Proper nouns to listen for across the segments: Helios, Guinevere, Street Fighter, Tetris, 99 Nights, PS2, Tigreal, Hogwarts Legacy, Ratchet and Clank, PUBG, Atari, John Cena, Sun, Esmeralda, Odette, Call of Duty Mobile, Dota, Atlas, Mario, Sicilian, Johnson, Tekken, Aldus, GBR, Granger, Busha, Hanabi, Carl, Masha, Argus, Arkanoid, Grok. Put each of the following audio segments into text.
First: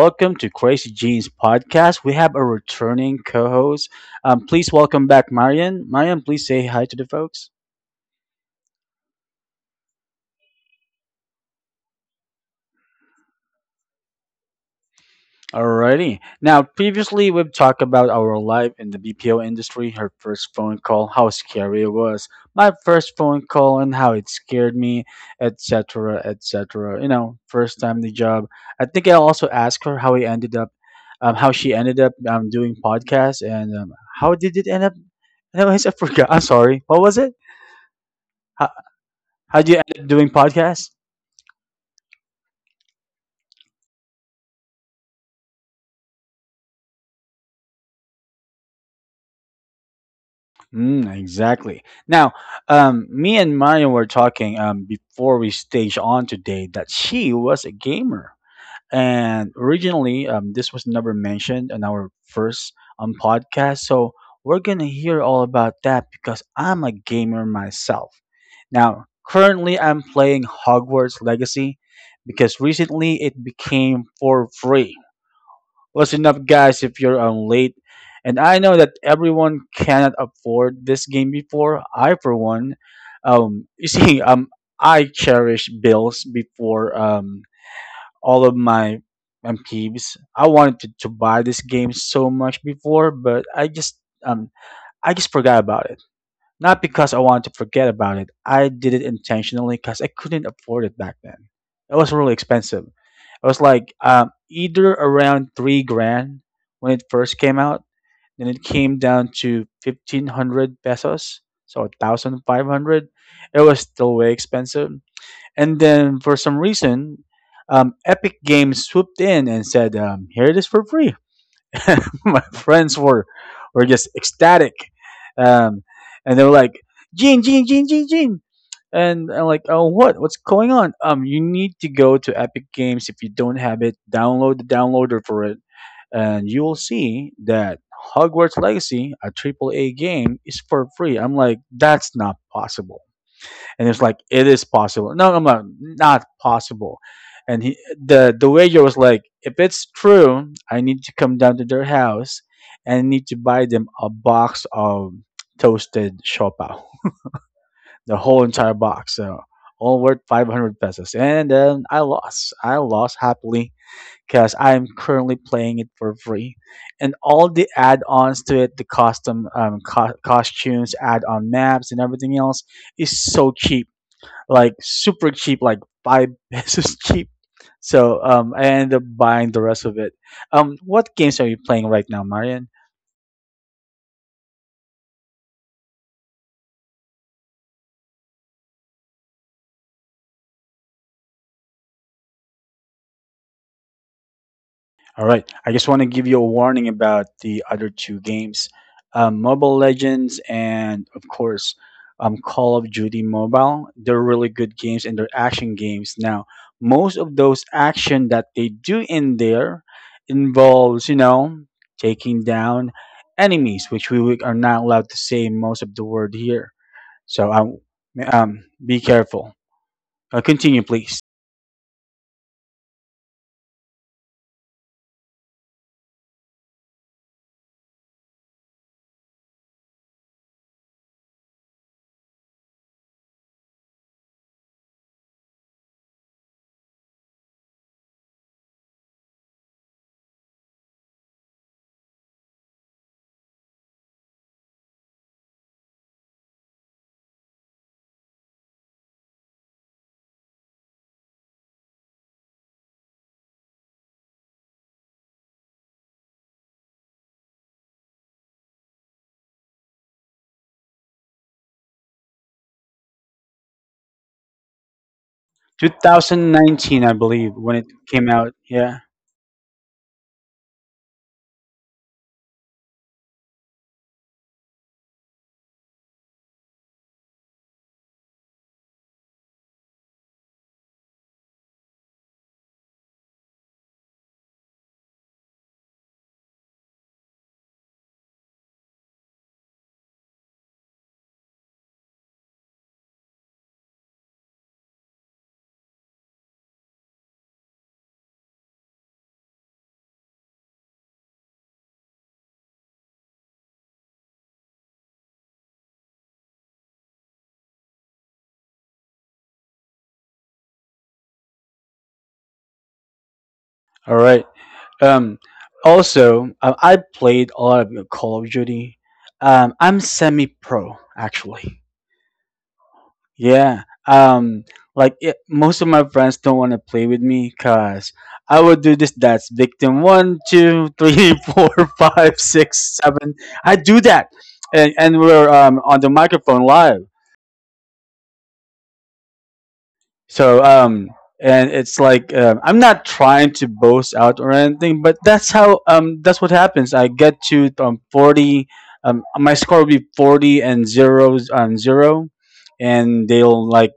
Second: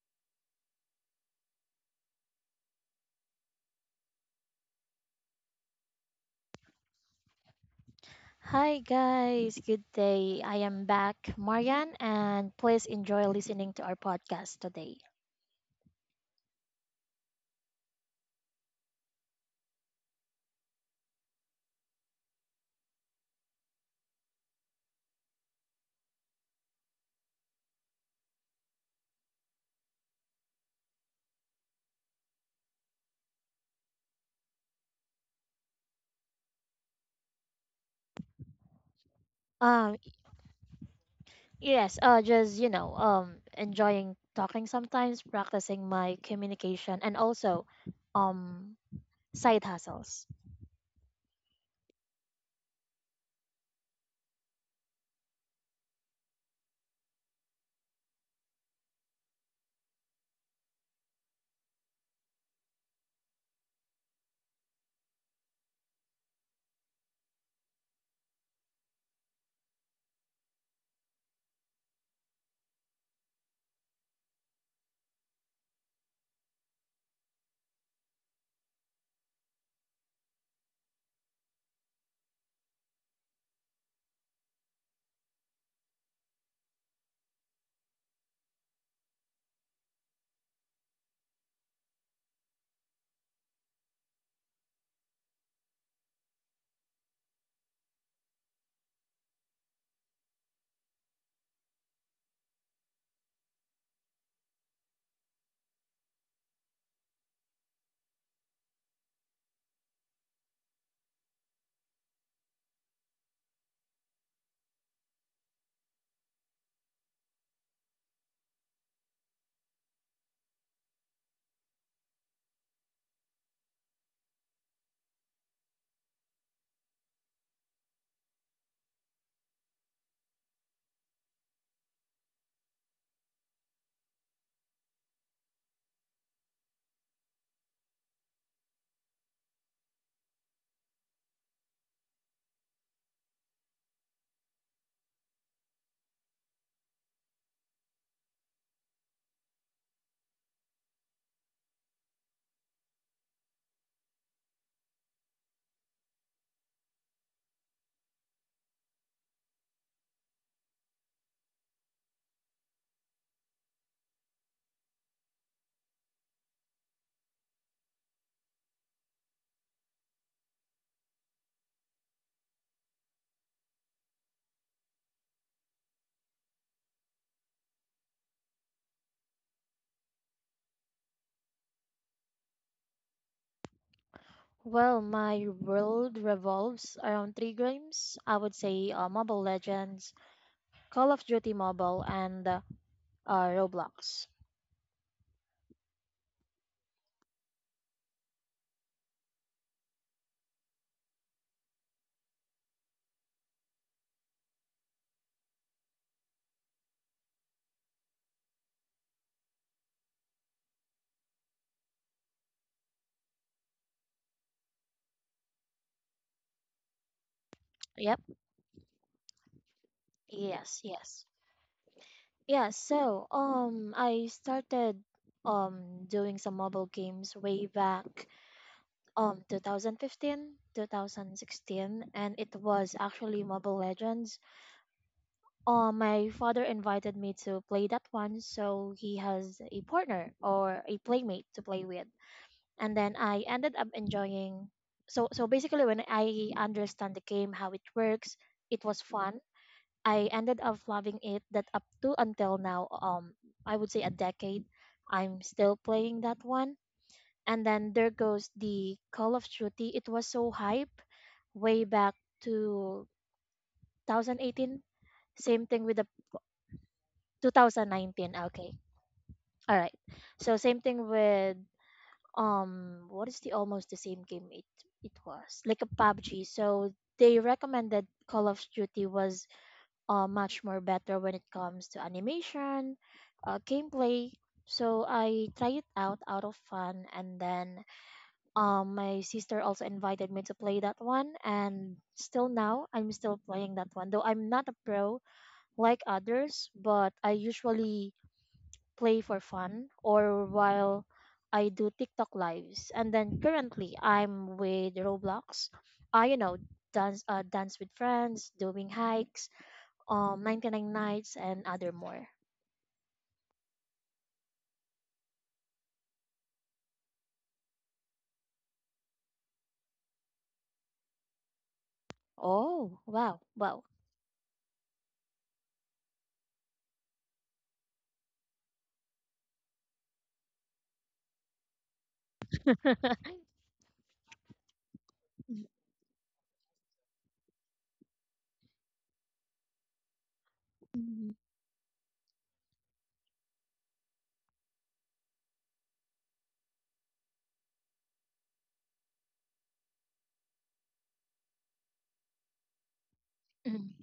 welcome to Crazy Jeans Podcast. We have a returning co host. Please welcome back Marian. Marian, please say hi to the folks. Hi guys, good day. I am back, Marian, and please enjoy listening to our podcast today. Alrighty. Now, previously we've talked about our life in the BPO industry, her first phone call, how scary it was, my first phone call and how it scared me, etc., etc. You know, first time the job. I think I also asked her how he ended up, how she ended up doing podcasts and how did it end up? Anyways, I forgot. I'm sorry. What was it? How, how did you Um, end up doing podcasts? yes, just enjoying talking sometimes, practicing my communication, and also, um, side hustles. Mm, exactly. Now, me and Mario were talking before we staged on today that she was a gamer. And originally, this was never mentioned in our first podcast. So we're going to hear all about that because I'm a gamer myself. Now, currently, I'm playing Hogwarts Legacy because recently it became for free. Listen up, guys, if you're on late. And I know that everyone cannot afford this game before. I, for one, you see, I cherish bills before all of my peeves. I wanted to buy this game so much before, but I just um, I just forgot about it. Not because I wanted to forget about it. I did it intentionally because I couldn't afford it back then. It was really expensive. It was like either around 3 grand when it first came out, then it came down to 1500 pesos, so a thousand five hundred. It was still way expensive. And then for some reason, Epic Games swooped in and said, "Here it is for free." My friends were just ecstatic, um, and they were like, "Gene, Gene, Gene, Gene, Gene," and I'm like, "Oh, what? What's going on?" You need to go to Epic Games if you don't have it. Download the downloader for it, and you will see that Hogwarts Legacy, a triple A game, is for free. I'm like, "That's not possible," and it's like it is possible. No, I'm like not possible. And the wager was like, if it's true, I need to come down to their house and need to buy them a box of toasted shopao, the whole entire box, so all worth 500 pesos. And I lost. I lost happily because I am currently playing it for free, and all the add-ons to it, the custom costumes, add-on maps, and everything else is so cheap, like super cheap, like five pesos cheap. So I ended up buying the rest of it. What games are you playing right now, Marian? Well, my world revolves around three games. I would say Mobile Legends, Call of Duty Mobile, and Roblox. All right. I just want to give you a warning about the other two games, Mobile Legends and, of course, Call of Duty Mobile. They're really good games and they're action games. Now, most of those action that they do in there involves, you know, taking down enemies, which we are not allowed to say most of the word here. So Yep. I, be careful. Yes. Continue, please. Yes. Yeah, so I started doing some mobile games way back, 2015, 2016, and it was actually Mobile Legends. My father invited me to play that one so he has a partner or a playmate to play with. And then I ended up enjoying, so basically when I understand the game how it works, it was fun. I ended up loving it that up to until now, I would say a decade, I'm still playing that one. And then there goes the Call of Duty. It was so hype way back to 2018. Same thing with the 2019, I believe, when it 2019. came out. Okay, Yeah. all right. So same thing with, what is the almost the same game, it was like a PUBG. So they recommended Call of Duty was much more better when it comes to animation, gameplay. So I try it out out of fun, and then, my sister also invited me to play that one, and still now I'm still playing that one. Though I'm not a pro like others, but I usually play for fun or while I do TikTok lives. And then currently I'm with Roblox. I dance with friends, doing hikes, 99 Nights, and other more. All right. Um, also, I played a lot of Call of Duty. I'm semi-pro actually. Oh, wow, wow. Yeah. Like it, most of my friends don't want to play with me because I would do this. That's victim one, two, three, four, five, six, seven. I do that, and and we're on the microphone live. So Mm-hmm. and it's like I'm not trying to boast out or anything, but that's how that's what happens. I get to 40, my score will be 40 and zeros on zero, and they'll like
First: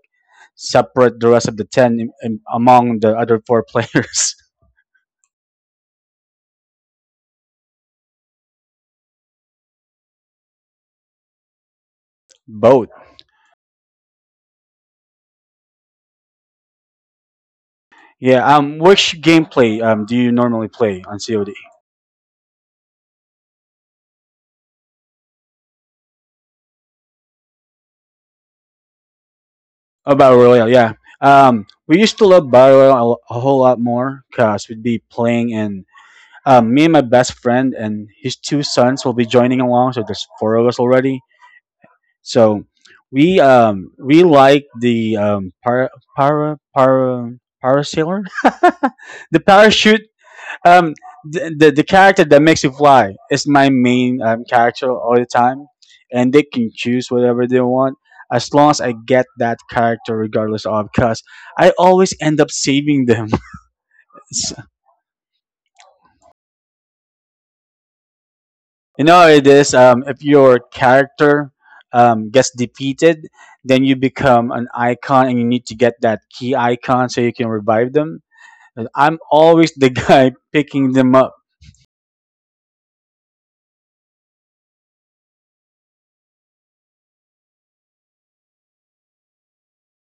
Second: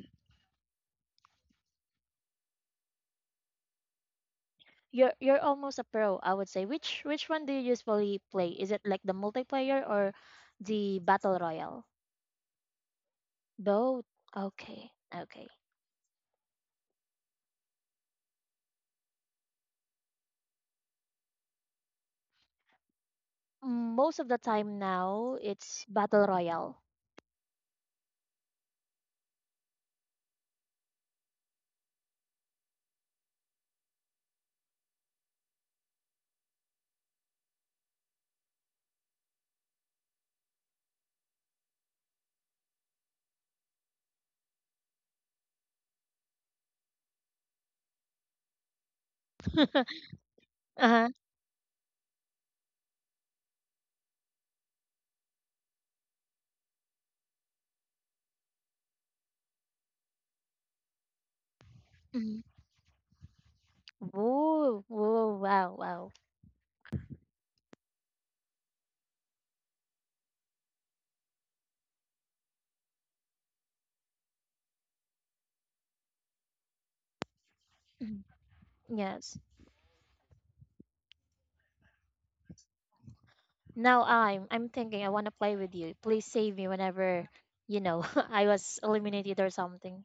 separate the rest of the 10 among the other four players. You're almost a pro, I would say. Which one do you usually play? Is it like the multiplayer or the battle royale? Both. Both. Okay, okay. Yeah. Which gameplay do you normally play on COD? Most of the time now, it's battle royale. Oh, Battle Royale. Yeah. We used to love Battle Royale a whole lot more because we'd be playing in. Me and my best friend and his two sons will be joining along. So there's four of us already. So we like the para para parasailer, the parachute. Um, Uh-huh. the character that makes you fly is my main character all the time, and they can choose whatever they want as long as I get that character, regardless of because I always Mhm. end up saving them. Woo, woo, wow, wow. You know, it is. If your character gets defeated, then you become an icon, and you need to get that key icon so you can revive them. Mhm. And I'm Yes. always the guy picking them up. Now I'm thinking I want to play with you. Please save me whenever, you know, I was eliminated or something.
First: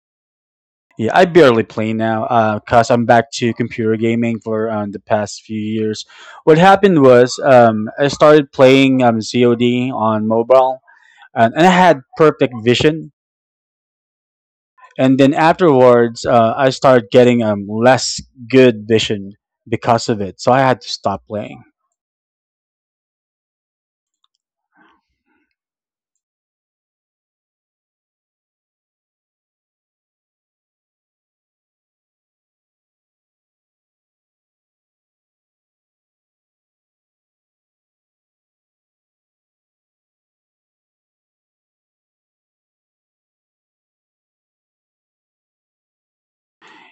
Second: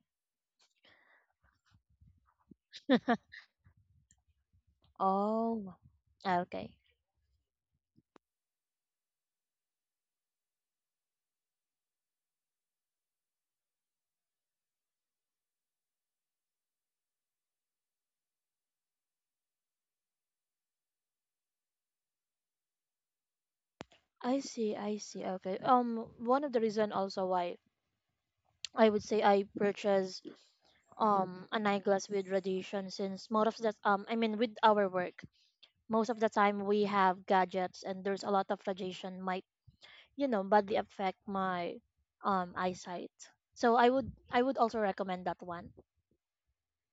Yeah, I barely play now cause I'm back to computer gaming for the past few Oh, years. What okay. happened was I started playing COD on mobile, and I had perfect vision. And then afterwards I started getting less good vision because of it, so I had to stop playing. I see, I see. Okay. One of the reason also why I would say I purchase an eyeglass with radiation, since most of that, I mean with our work, most of the time we have gadgets and there's a lot of radiation might, badly affect my eyesight. So I would also recommend that one.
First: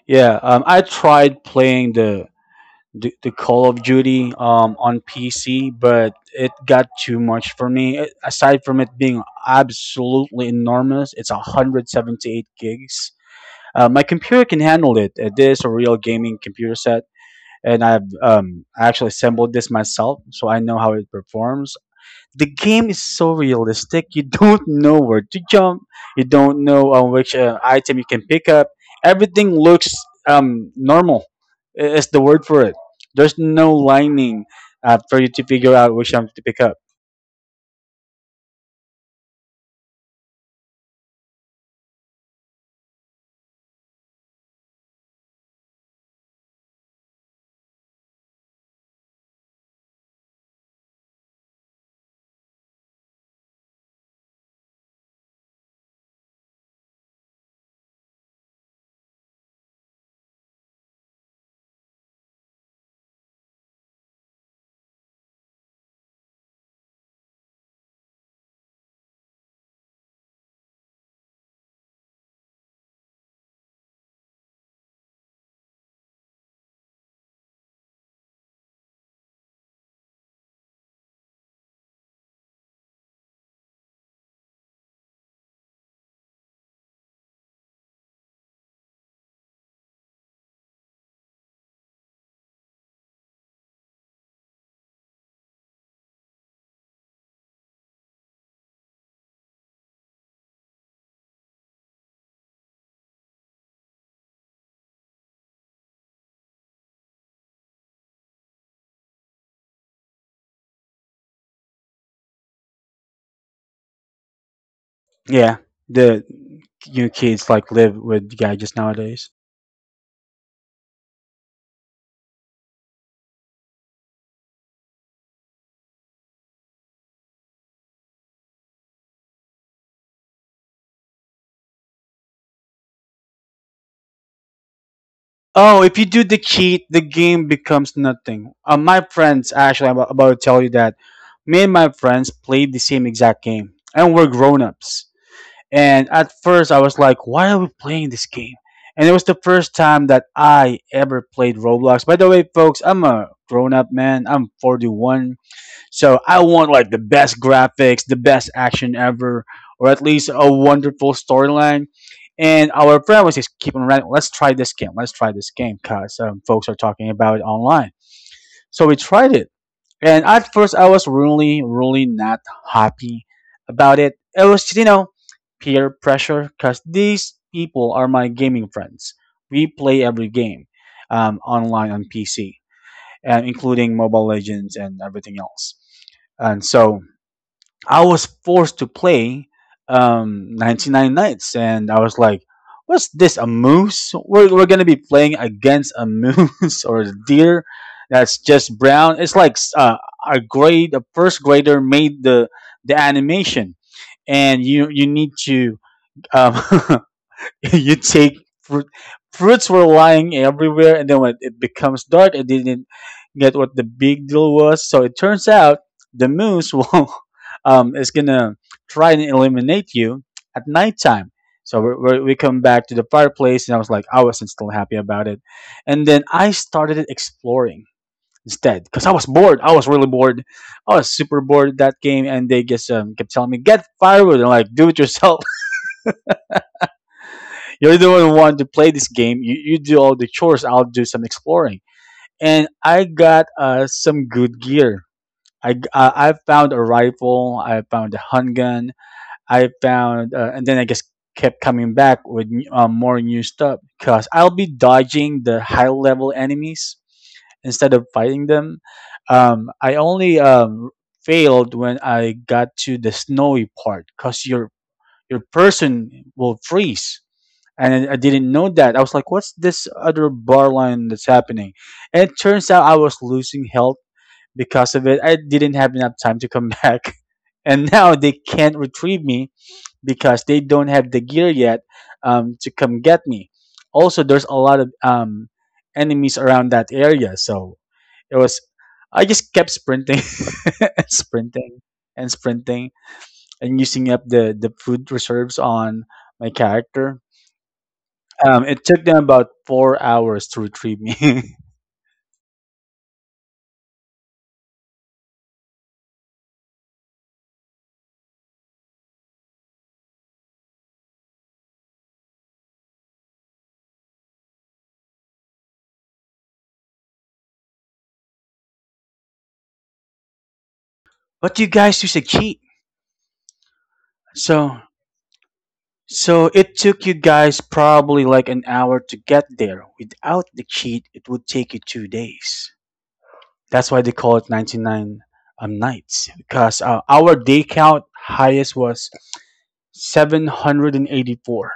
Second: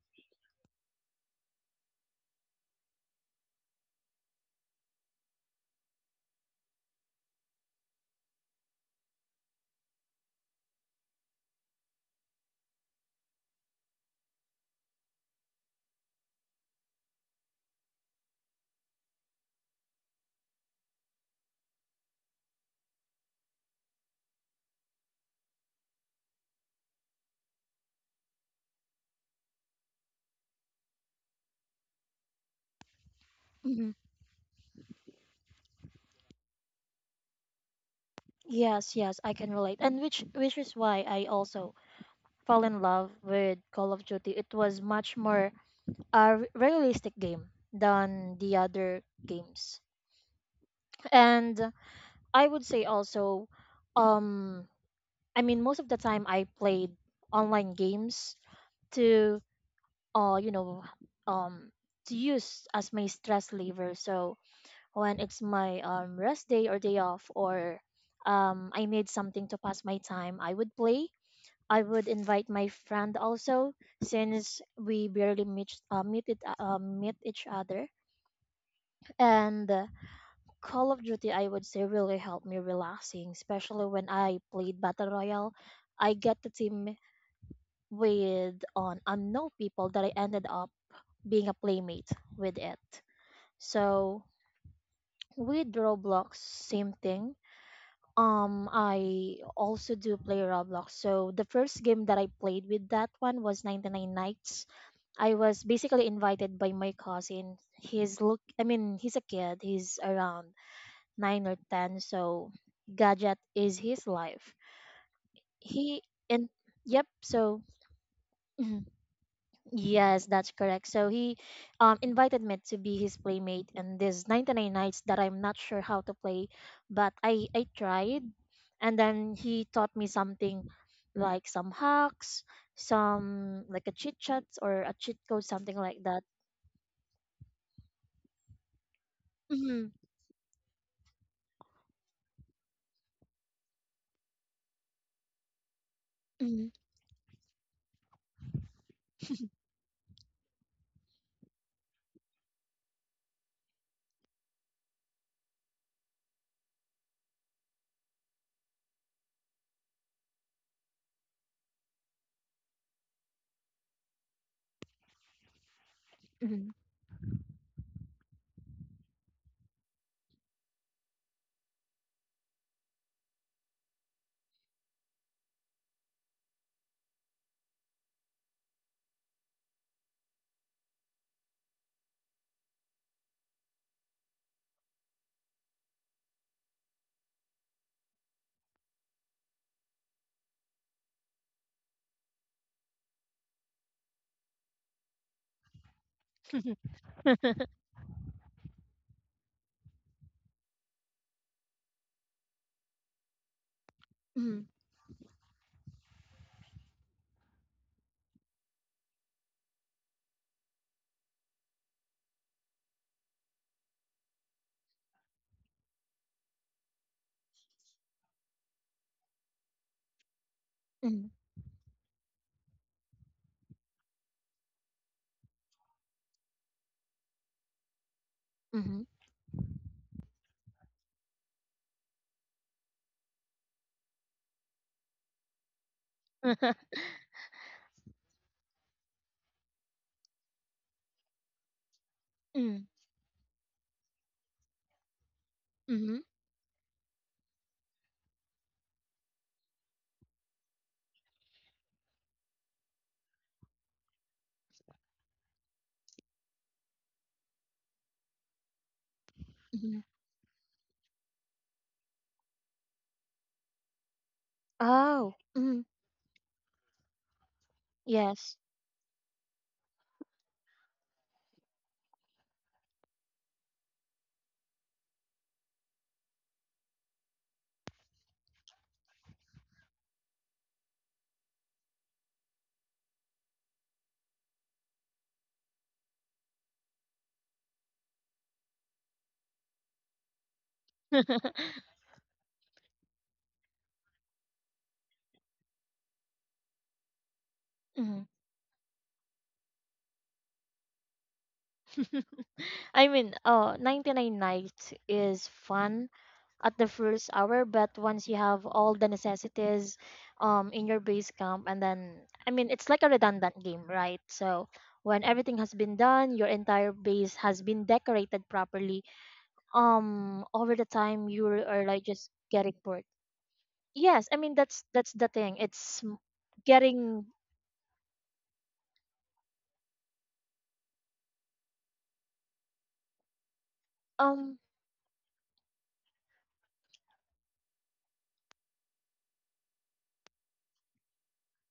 Yeah, I tried playing the Call of Duty on PC, but it got too much for me. Aside from it being absolutely enormous, it's 178 gigs. My computer can handle it. This a real gaming computer set, and I've actually assembled this myself, so I know how it performs. The game is so realistic. You don't know where to jump. You don't know on which item you can pick up. Everything looks normal. Is the word for it? There's no Hmm. lining for you to figure out which item to pick up. Yes, yes, I can relate. And which is why I also fell in love with Call of Duty. It was much more a realistic game than the other games. And I would say also, um I mean most of the time I played online games to you know um to use as my stress lever, so when it's my rest day or day off, or I need something to pass my time, I would play, I would invite my friend also, since we barely meet each other. And Call of Duty, I would say, really helped me relaxing, especially when I played battle royale. I get to team with on unknown people that I ended up being a playmate with it. So with Roblox, same thing. I also do play Roblox. So the first game that I played with that one was 99 Nights. I was basically invited by my cousin. He's Look, I mean, he's a kid. He's around nine or ten. So gadget is his life. Yeah, He the and you yep. kids like So, live with gadgets nowadays. yes, that's correct. So he, invited me to be his playmate in this 99 nights that I'm not sure how to play, but I tried. And then he taught me something like some hacks, some like a chit chat or a cheat code, Oh, something if you like do that. the cheat, the game becomes nothing. My friends, actually, Mm-hmm, I'm about to tell you that me and my friends played the same exact game, and we're grown ups. And at first, I mm-hmm, was like, why are we playing this game? And it was the first time that I ever played Roblox. By the way, folks, I'm a grown up man. I'm 41. So I want like the best graphics, the best action ever, or at least a wonderful storyline. And our friend was just keeping around, let's try this game. Let's try this game because folks are mm-hmm, talking about it online. So we tried it, and at first, I was really, really not happy about it. It was just, you know, peer pressure because these people are my gaming friends. We play every game online on PC, and including Mobile Legends and everything else. And so I was forced to play 99 Nights, and I was like, "What's this? A moose? We're gonna be playing against a moose or a deer that's just brown." It's like a first grader made the animation, and you need to um, you take fruit. Fruits were lying everywhere, and then when it becomes dark, I didn't get what the big deal was. So it turns out the moose is gonna try and eliminate you at nighttime. mm-hmm, So we come back to the fireplace, and I was like, I wasn't still happy about it. And then I started exploring instead because mm-hmm, I was bored. I was really bored. I was super bored at that game, and they just kept telling me get firewood and like do it yourself. You're the one who wanted to play this game. You do all the chores. I'll do some exploring. And mm-hmm, I got some good gear. Mm-hmm, I found a rifle. I found a handgun. And then I just kept coming back with more new stuff because I'll be dodging the high level enemies instead of fighting them. Um, I mm-hmm. only um, failed when I got to the snowy part because your Oh, mm-hmm, person will freeze, and I didn't yes. know that. I was like, "What's this other bar line that's happening?" And it turns out I was losing health because of it. I didn't have enough time to come back, and now they can't retrieve me because they don't have the gear yet to come get me. Also, there's a lot of enemies around that area, so it was. I just kept sprinting and sprinting Mm-hmm. and sprinting and using up the food reserves on my character. It took them about 4 hours to retrieve me. I mean, oh, 99 nights is fun at the first hour, but once you have all the necessities in your base camp, and then, I mean, it's like a redundant game, right? So when everything has been done, your entire base has been decorated properly, over the time, you But you are guys like used to just cheat. getting bored. Yes, I mean, So that's the thing, it's so it took you getting, guys probably like an hour to get there. Without the cheat, it would take you 2 days. That's why they call it um 99 nights because our day count highest was 784.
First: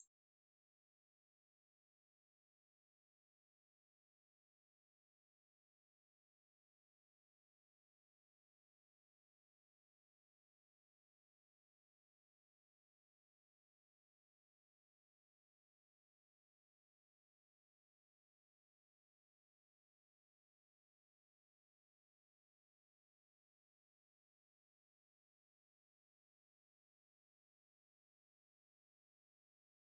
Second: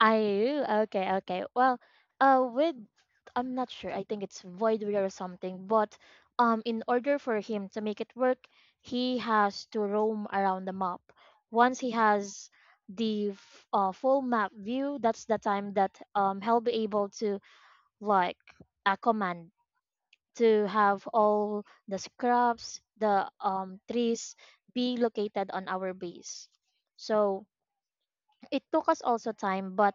I do. Okay, okay. Well, with I'm not sure. I think it's Voidware or something. But, in order for him to make it work, he has to roam around the map. Once he has the full map view, that's the time that he'll be able to like a command to have all the scraps, the trees be located on our base. So it took us also time, but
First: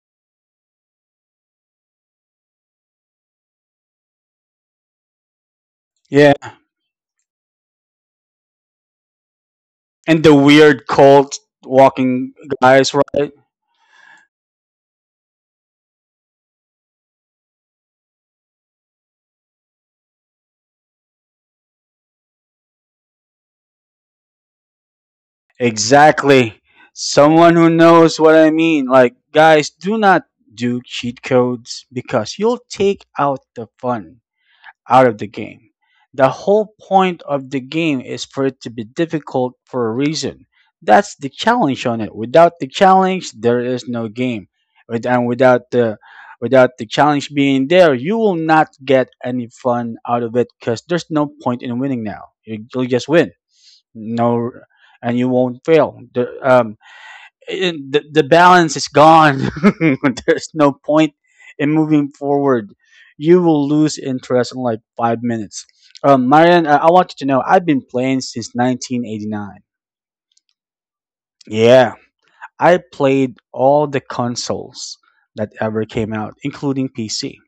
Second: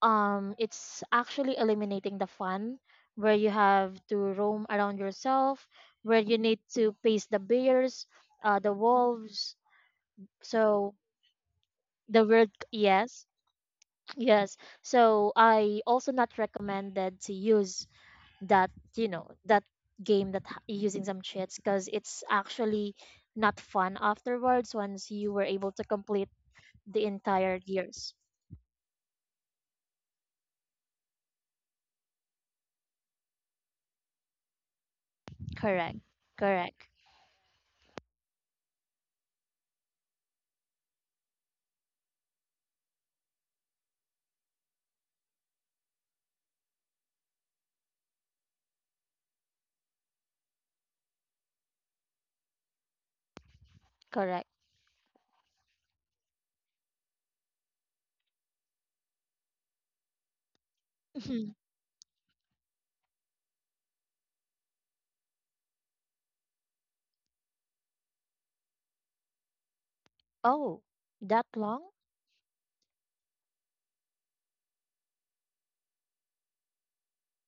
it's actually eliminating the fun, where you have to roam around yourself, where Yeah, you need to face the bears, the wolves. and the weird So cult the walking word, guys, yes. right? Yes. So I also not recommended to use that, that game that using some cheats, because it's actually not fun afterwards, once you were able to complete Exactly. the Someone entire who years. knows what I mean. Like, guys, do not do cheat codes because you'll take out the fun out of the game. Correct. The whole Correct. point of the game is for it to be difficult for a reason. That's the challenge on it. Without the challenge, there is no game. And without the without the challenge being there, you will not get any fun out of it because there's no point in winning now. You'll just win. Correct. No, and you won't fail. And the balance is gone. There's no point in moving forward. You will lose interest in like 5 minutes. Marian, I want you to know I've been playing since 1989. Oh, that long. Yeah, I played all the consoles that ever came out, including PC.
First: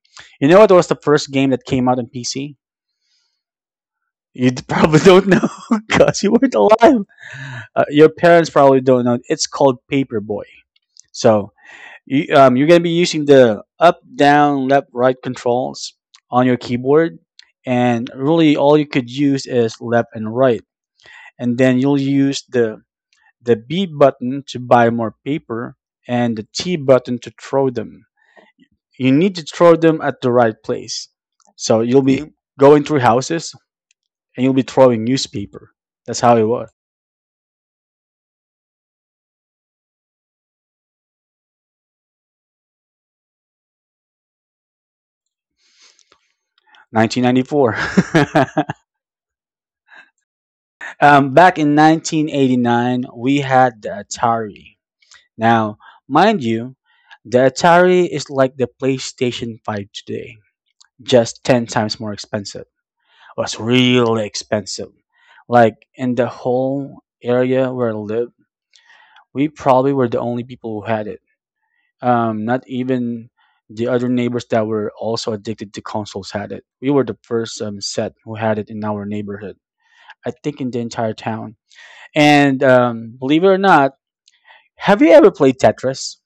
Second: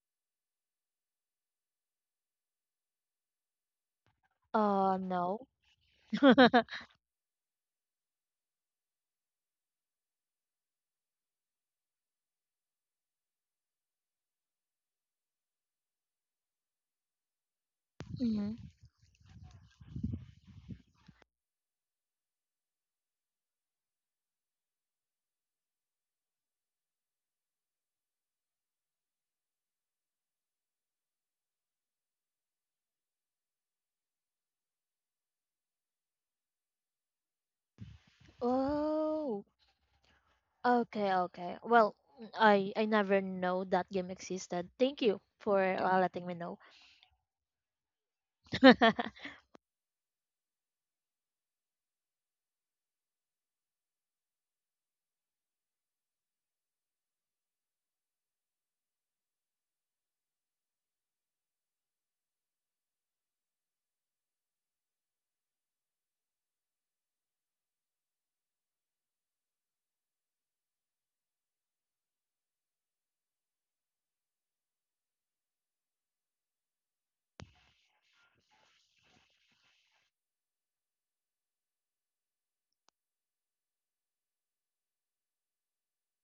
You know what was the first game that came out on PC? Probably don't No. know because you weren't alive. Your parents probably don't know. It's called Paperboy. So You, you're going to be using the up, down, left, right controls on your keyboard. And really, Mhm. all you could use is left and right. And then you'll use the B button to buy more paper and the T button to throw them. You need to throw them at the right place. So you'll be going through houses and you'll be throwing newspaper. That's how it was. Oh, okay, okay. Well, I never know that game existed. Thank you for letting me know. 1994. Back in 1989, we had the Atari. Now, mind you, the Atari is like the PlayStation 5 today, just 10 times more expensive. Was really expensive. Like in the whole area where I live, we probably were the only people who had it. Not even the other neighbors that were also addicted to consoles had it. We were the first set who had it in our neighborhood. I think in the entire town. And believe it or not, have you ever played Tetris?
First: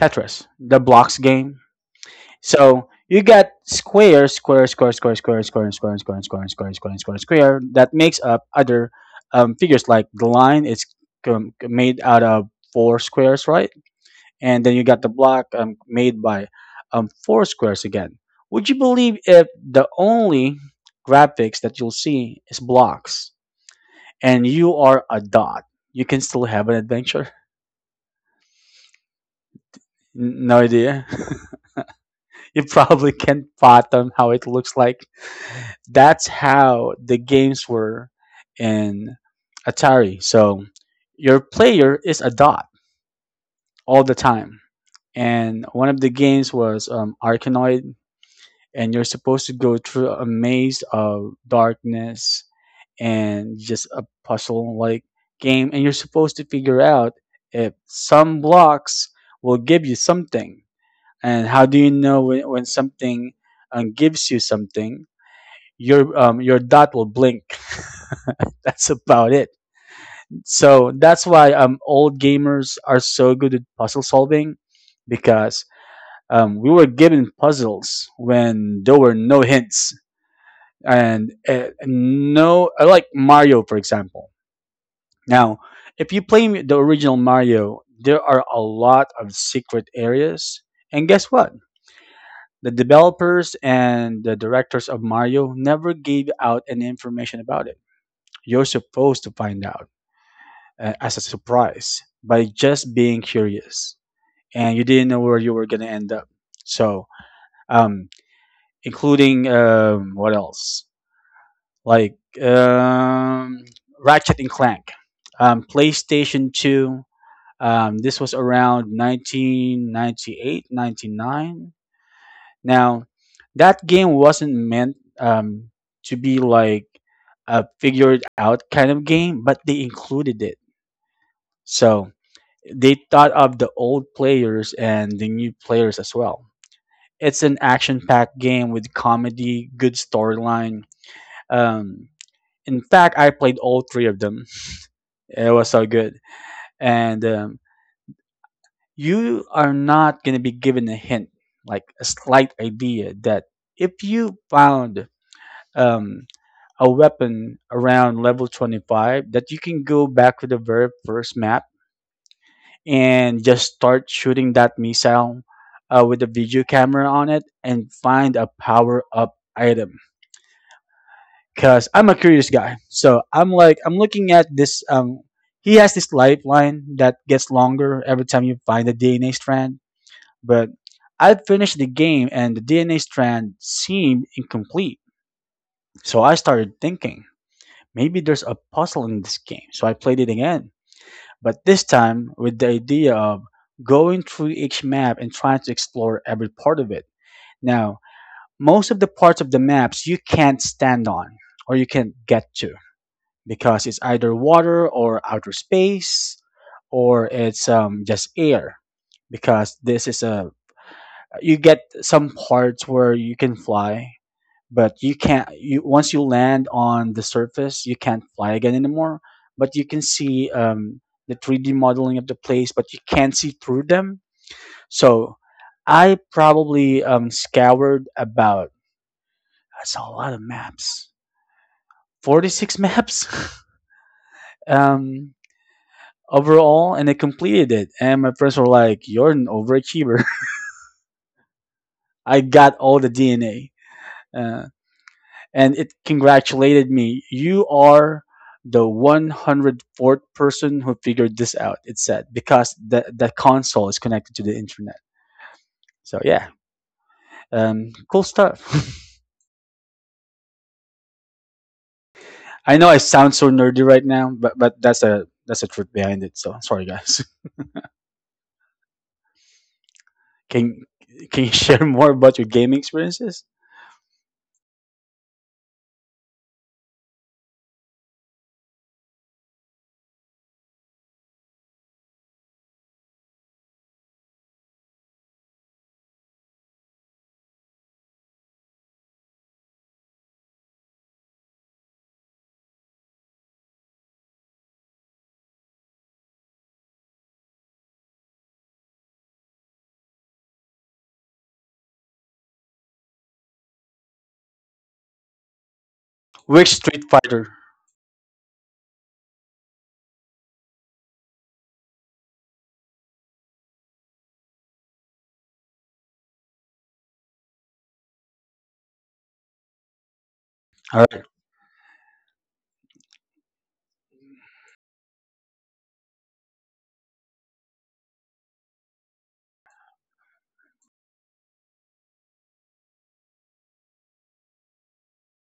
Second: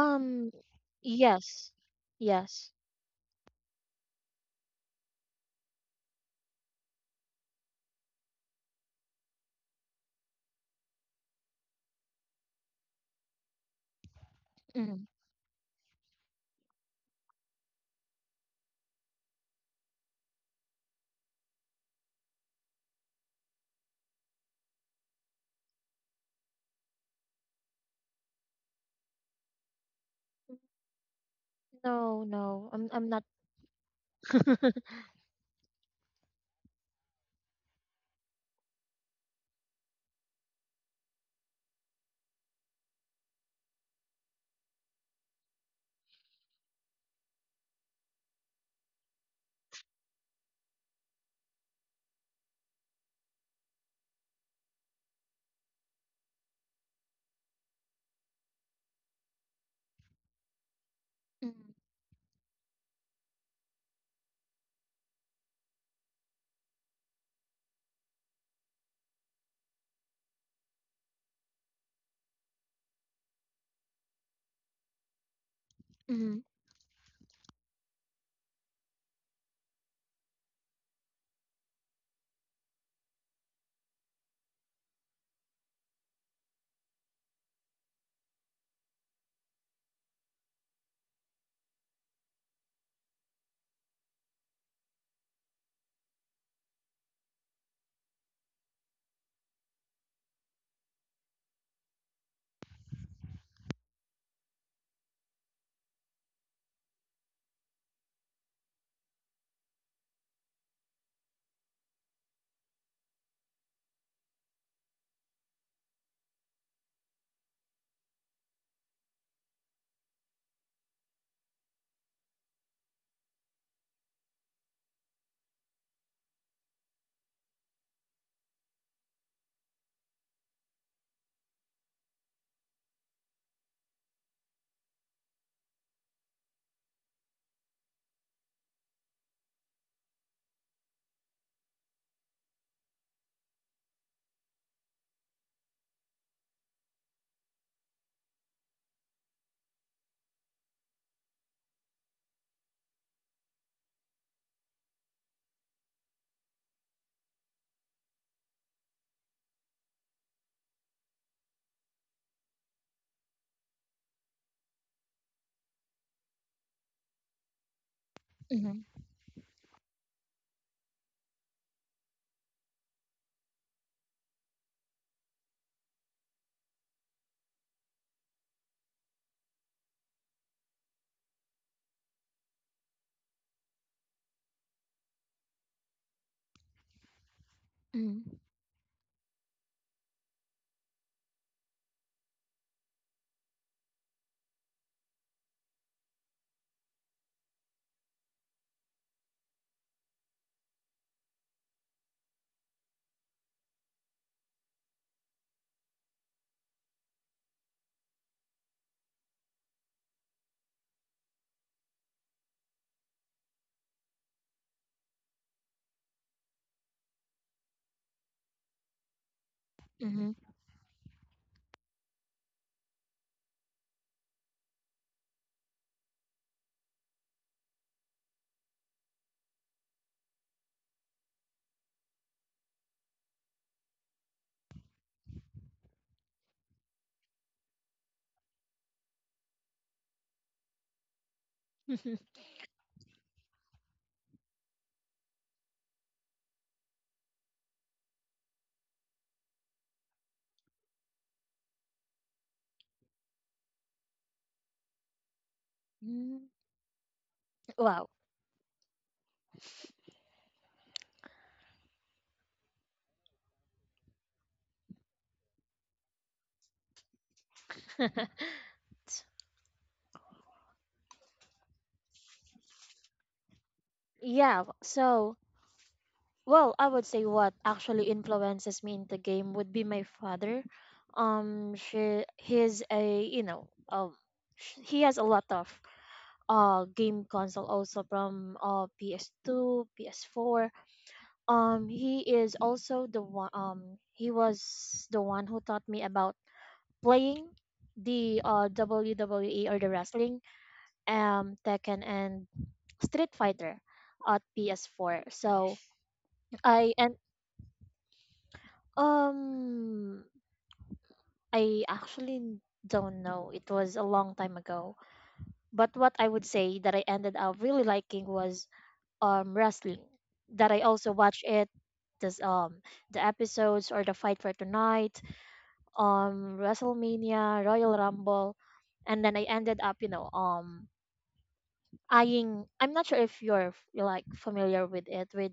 Tetris, the blocks game. yes, yes. So you got square, square, square, square, square, square, square, square, square, square, square, square, square that makes up other figures like the line. It's made out of four squares, right? And then you got Mm. the block made by four squares again. Would you believe if the only graphics that you'll see is blocks and you are a dot, you can still have an adventure? No idea. No, you no. I'm probably not. can't fathom how it looks like. That's how the games were in Atari. So your player is a dot all the time. And one of the games was Arkanoid, and you're supposed to go through a maze of darkness and just a puzzle like game. And you're supposed to figure out if some blocks will give you something. And how Mm, do you know when something gives you something? Your dot will blink. that's about it. So that's why old gamers are so good at puzzle solving because mhm, we were given puzzles when there were no hints and no like Mario for example. Now, if you play the original Mario, there are a lot of secret areas and guess what? The developers and the directors of Mario never gave out any information about it. You're supposed to find out as a surprise by just being curious and you didn't know where you were going to end up, so um including what else, like um Ratchet and Clank, PlayStation 2. This was around 1998, '99. Now, that game wasn't meant to be like a figured out kind of game, but they included it, so they thought of the old players and the new players as well. It's an action-packed game with comedy, good storyline. Um, in fact, I played all three of them. It was so good, and you are not gonna be given a hint, like a slight idea that if you found um, a weapon around level 25 that you can go back to the very first map and just start shooting that missile with a video camera on it and find a mhm, power up item. Cause I'm a curious guy, so I'm like I'm looking at this. He has this lifeline that gets longer every time you find a DNA strand, but I finished the game and the DNA strand seemed incomplete. So I started thinking maybe there's mhm, a puzzle in this game. So I played it again, but this time with the idea of going through each map and trying to explore every part of it. Now, most of the parts of the maps you can't stand on or you can't get to because it's either water or outer space or it's just air, because this is a you get some parts where you can fly but you can't you once you land on the surface you can't fly again anymore, but you can mhm. see the 3D modeling of the place but you can't see through them. So I probably scoured about, I saw a lot of maps, 46 maps um, overall, and I completed it and my friends were like you're an overachiever. I got all the DNA, uh, and it congratulated me. You are the 104th person who figured this out, it said, because the console is connected to the internet. So, yeah, Mm. Wow. cool stuff. I know I sound so nerdy right now, but that's a truth behind it. So sorry, guys. Can can you share more about your gaming experiences? Yeah. So. Well, I would say what actually influences me in the game would be my father. She he's a you know sh- He has a lot of game console also from, PS2, PS4. He was the one who taught me about playing the WWE or the wrestling, Tekken and Street Fighter at PS4. So Which I Street and Fighter? um I actually don't know. It was a long time ago. But what I would say that I ended up really liking was, wrestling. That I All also right, watched it, this the episodes or the fight for tonight, WrestleMania, Royal Rumble. And then I ended up, eyeing, I'm not sure if you're, like, familiar with it, with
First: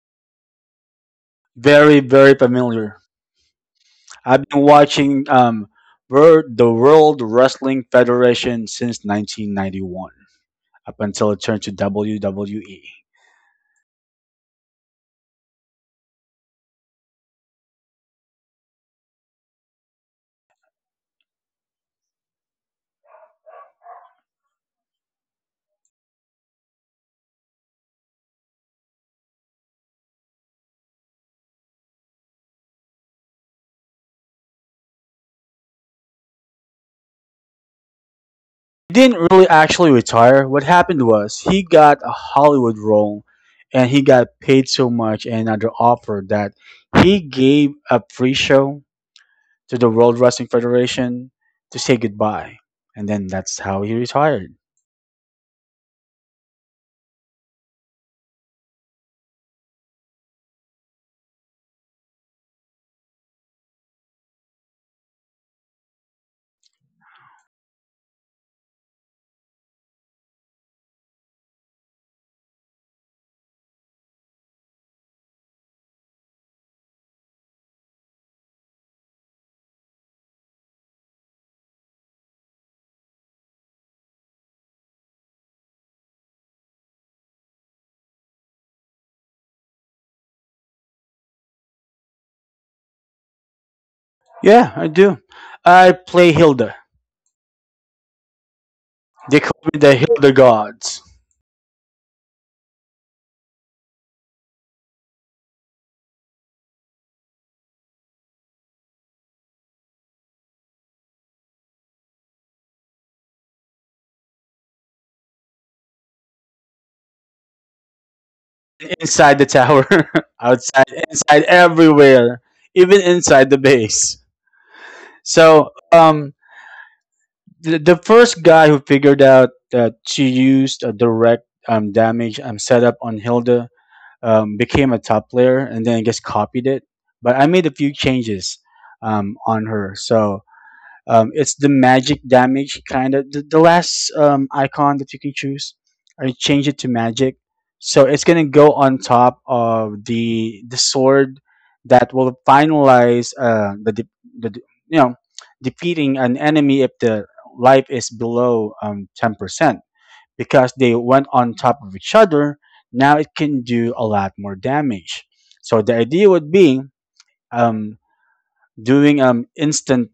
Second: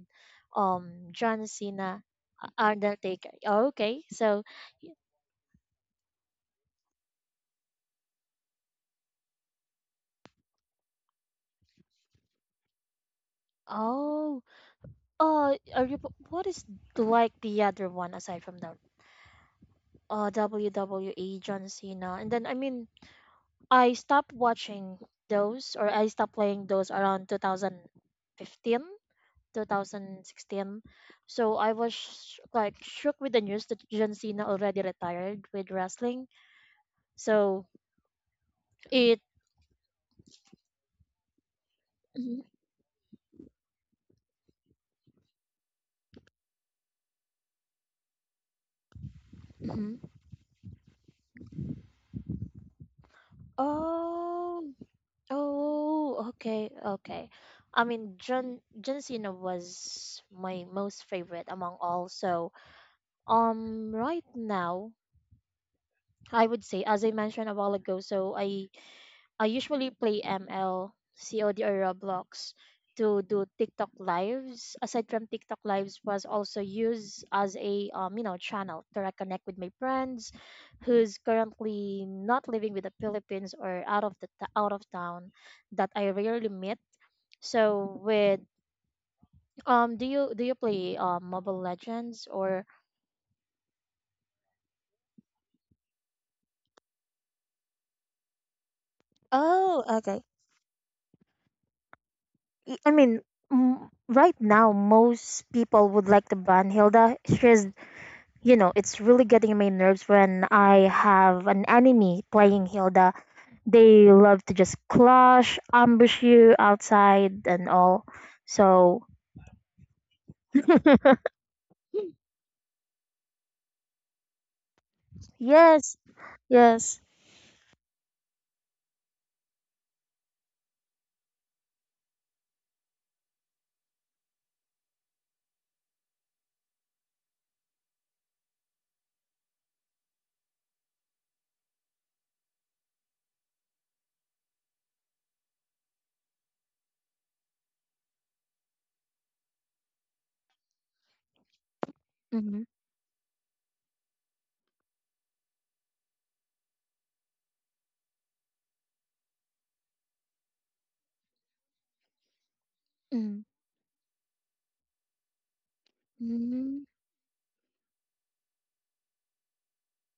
John very Cena, very familiar. Undertaker. Oh, okay. So I've been y- watching the World Wrestling Federation since 1991, up until it turned to WWE. oh, are you, what is like the other one aside from the WWE, John Cena? And then, I mean, I stopped watching those, or I stopped playing those around 2015, 2016. So I was sh like shook with the news that John Cena already retired with wrestling. So He it, didn't really actually retire. What happened was he got a Mhm, Hollywood role and he got paid so much and under offer that he gave a free show to the mhm. World Wrestling Federation to say goodbye. And then that's how he retired. Oh. Oh, okay, okay. I mean, John Cena was my most favorite among all. So, right now, I would say, as I mentioned a while ago, so I usually play ML, COD, or Roblox to do TikTok lives. Aside from TikTok lives, was also used as a, channel to reconnect with my friends who's currently not living with the Philippines or out of town that I rarely meet. So with, do you play, Mobile Legends or Yeah, I do. I play Hilda. They call me Oh, the okay. Hilda Gods. I mean, right now, most people would like to ban Hilda. It's really getting my nerves when I have an enemy playing Hilda. They love to just clash, ambush you outside, and all. So, Inside the tower, outside, inside, everywhere, even inside the base. So, yes, yes. the first guy who figured out that she used a direct damage setup on Hilda became a top player and then just copied it. But I made a few changes on her. So, it's the magic damage kind of the last icon that you can choose. I change it to magic, so it's gonna go on top of the sword that will Mm-hmm. finalize the the de- you know defeating an enemy if the life is below 10%, because they went on top of each other now it can do a lot more damage. So the idea would Mm-hmm. be um, doing instant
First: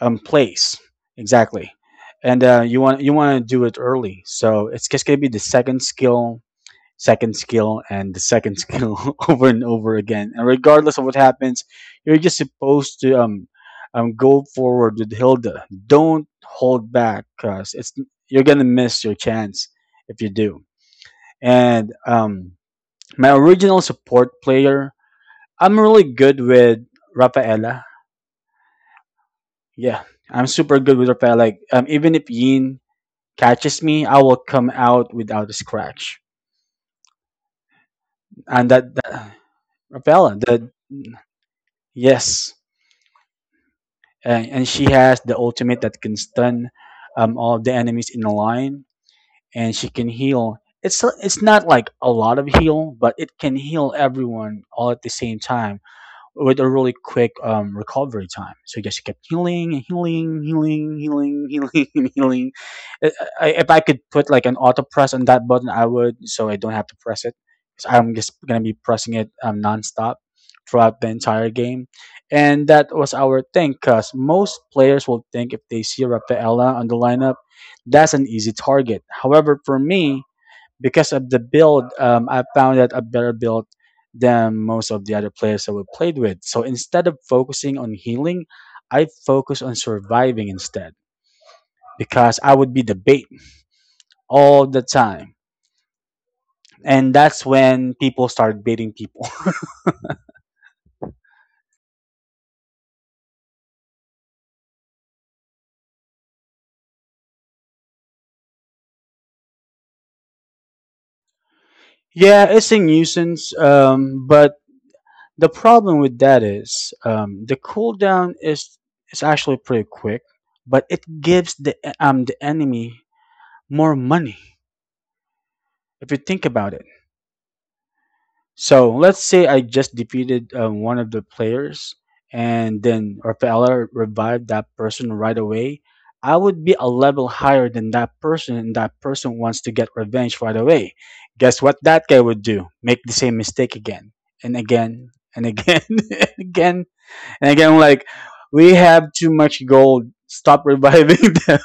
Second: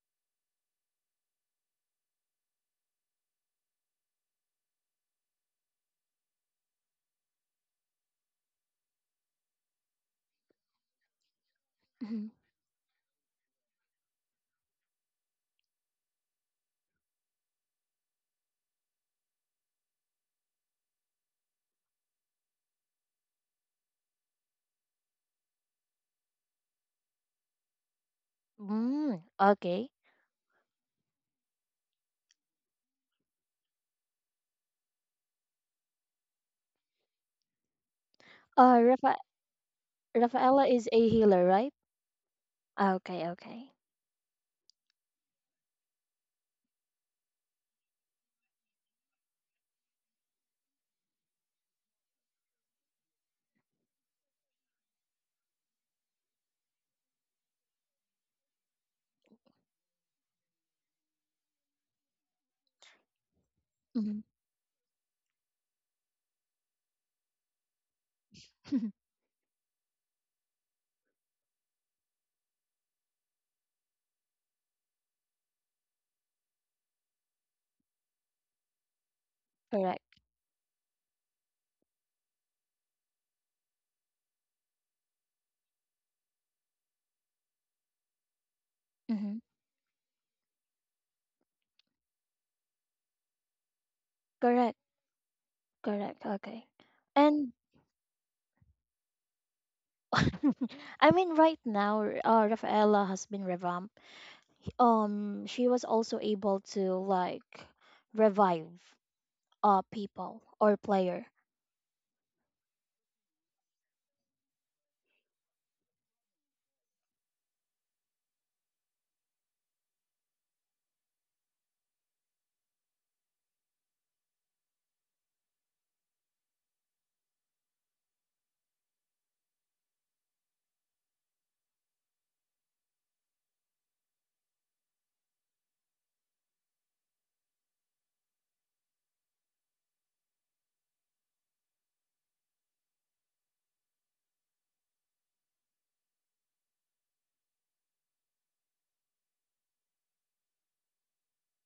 place, exactly. And uh, you want to do it early so it's just gonna be the second skill, and the second skill over and over again, and regardless of what happens you're Mm-hmm. just supposed to go forward with Hilda, don't hold back because it's you're gonna miss your chance if you do. And my original support player, I'm really good with Rafaela. Mm, okay. Yeah, I'm super good with Rafaela, like even if Yin catches me, I will come out without a scratch. And Uh, that, Rafa, that Rapella, Rafaela the is a healer, right? yes, Ah, okay, okay. And she has the ultimate that can stun all of the enemies in a line, and she can heal. It's not like a lot of heal, but it can heal everyone all at the same time with a really quick recovery time. So he just kept healing and healing, healing, healing, healing, and healing. I, if I could Hmm. put like an auto press on that button, I would, so I don't have to press it. 'Cause I'm just gonna be pressing it nonstop throughout the entire game. And that was our thing, because most players will think if they see Rafaela on the lineup, that's an easy target. However, for Correct. me, because of the build, I found that a better build than most of the other players that we played with. So instead of focusing on healing, I Mm-hmm. focus on surviving instead, because I would be the bait all Correct. the time. Correct. Okay. And that's And when people start baiting people. I mean, right now, Rafaela has been revamped. She was also able to like revive people or player. yeah, it's a nuisance, but the problem with that is the cooldown is actually pretty quick, but it gives the the enemy more money if you think about it. So let's say I just defeated one of the players, and then Rafaela revived that person right away. I would be a level higher than that person, and that person wants to get revenge right away. Guess what that guy would do? Make the same mistake again and again and again and again. And again, I'm like, we have too much gold. Stop reviving them.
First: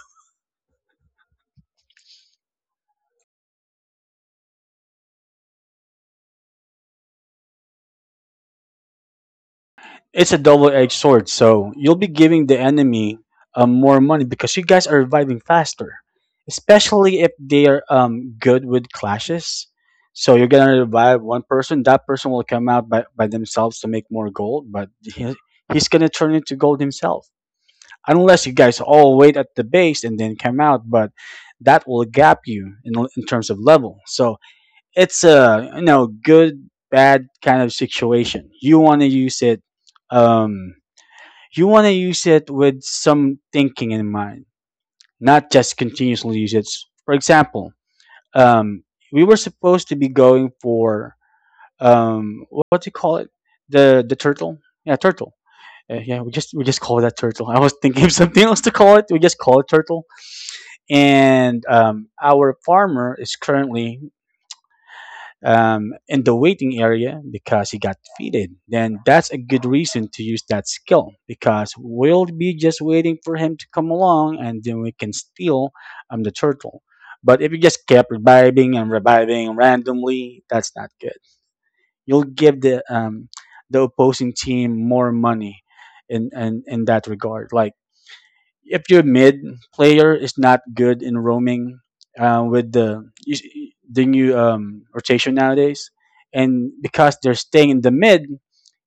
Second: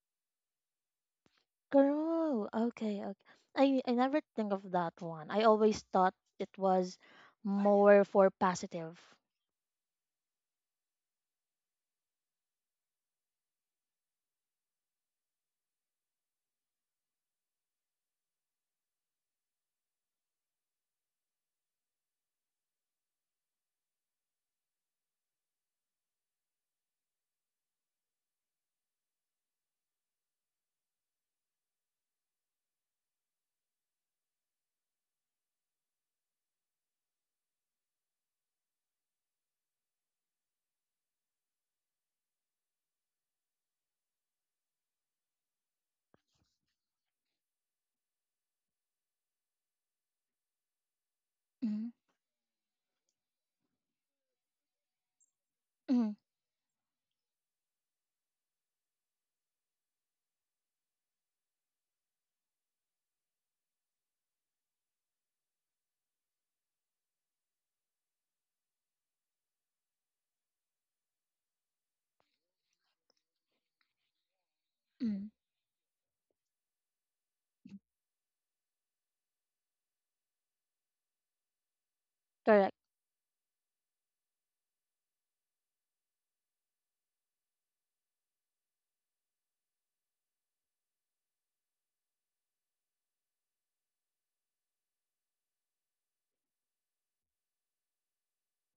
Girl, okay, okay. I never think of that one. I always thought it was more for positive. It's a double-edged sword. So you'll be giving the enemy more money because you guys are reviving faster, especially if they're good with clashes. So you're gonna revive one person. That person will come out by themselves to make more gold, but he's gonna turn into gold himself, unless you guys all wait at the base and then come out, but that will gap you in terms of level. So it's a good bad kind of situation. You want to use it. Um, you want to use it with some thinking in mind, not just continuously use it. For example, um, we were supposed to be going for Mm-hmm. What do you call it? The turtle. Yeah, turtle. Yeah, Mm. we just call it that turtle. I was thinking of something else to call it. We just call it turtle. And our farmer is currently in the waiting area because he got defeated. Then that's a good reason to use that skill because we'll be just waiting for him to come along and then we can Mm-hmm. steal the turtle. But if you just kept reviving and reviving randomly, that's not good. You'll give Correct. The opposing team more money in that regard. Like if your mid player is not good in roaming with the the new rotation nowadays, and because they're staying in the mid,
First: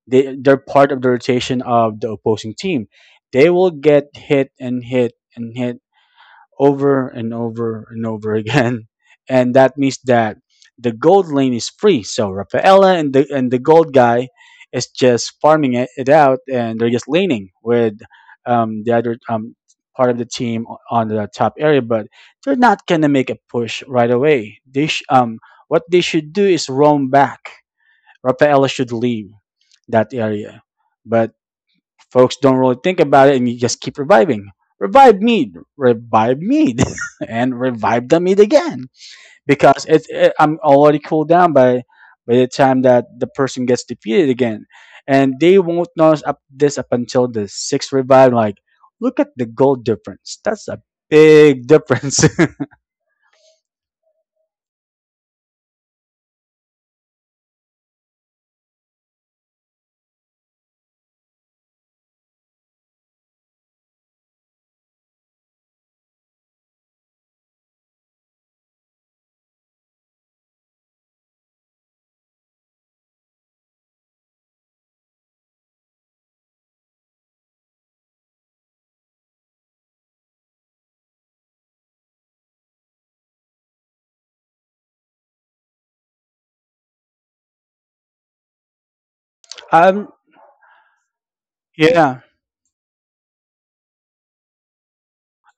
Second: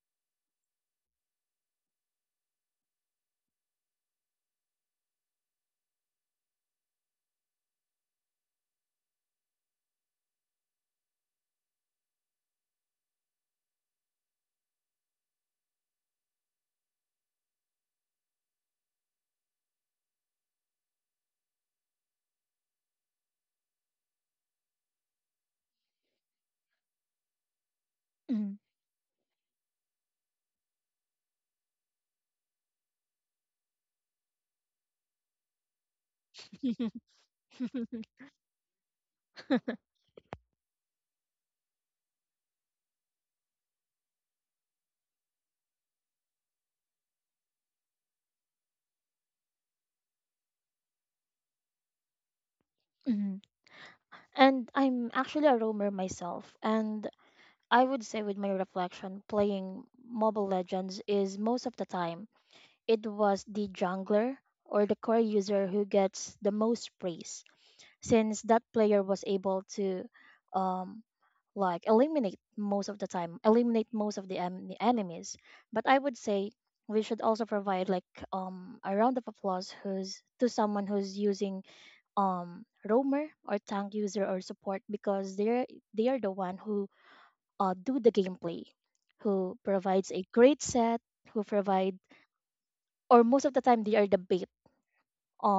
they're part of the rotation of the opposing team. They will get hit and hit and hit over and over and over again. And that means that the gold lane is free. So Rafaela and the gold guy is just farming it out, and they're just laning with the other part of the team on the top area. But they're not gonna make a push right away. What they should do is roam back. Mm. Rafaela should leave that area. But folks don't really think about it and you just keep reviving. Revive mead, and revive the mead again, because it's it I'm already cooled down by the time that the person gets defeated again, and they won't notice up this up until the sixth revive. Like, look at the gold difference. That's a big difference. Mhm. And I'm actually a roamer myself, and I would say with my reflection, playing Mobile Legends is most of the time, it was the jungler or the core user who gets the most praise, since that player was able to, um, like eliminate most of the time, eliminate most of the enemies. But I would say we should also provide like, a round of applause who's to someone who's using roamer or tank user or support, because they are the one who do the gameplay, who um, provides a great set, who provide yeah. or most of the time they are the bait,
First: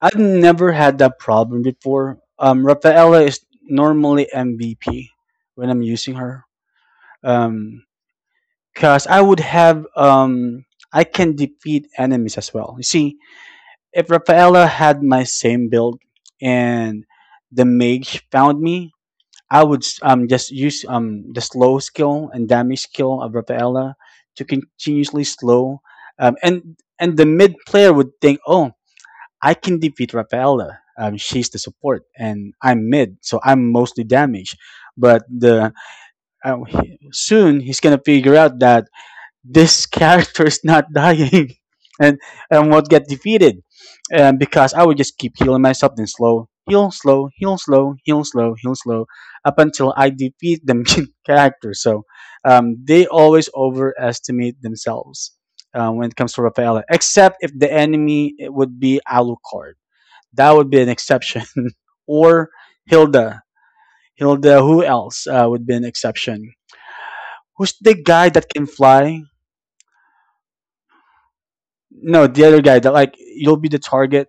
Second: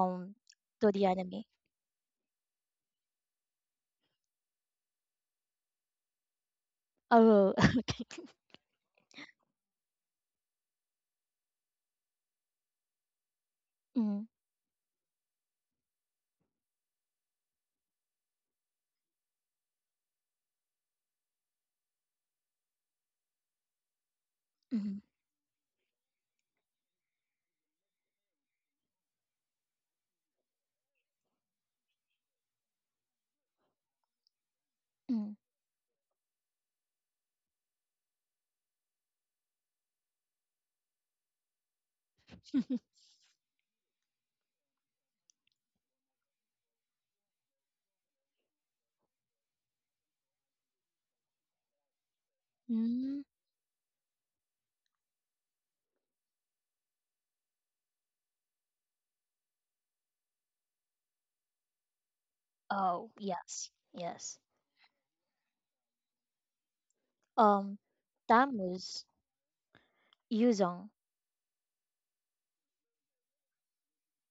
I've never to had the that enemy. problem before. Rafaela is normally MVP when I'm using her. Oh. Um, Okay. cause I would have I can defeat enemies as well. You see, if Mm, Rafaela had my same build and the mage found me, I would just use the slow skill and damage skill of Rafaela to mm, continuously slow. And the mid player would think, oh, I can defeat Rafaela. She's the support, and I'm mid, so I'm mostly damaged. But mm. Soon he's gonna figure out that this character is not dying, and won't get defeated, because I would just keep healing myself then slow, heal slow, heal slow, heal slow, heal slow, up until I defeat the main character. So they Mm. always overestimate themselves when it comes to Rafaela, except if the enemy would be Alucard. That would be an exception. Or Oh, Hilda. yes, yes. Hilda, who else would be an exception? Who's Um, the guy that can tamus. fly? Yuzong. No, the other guy that like you'll be the target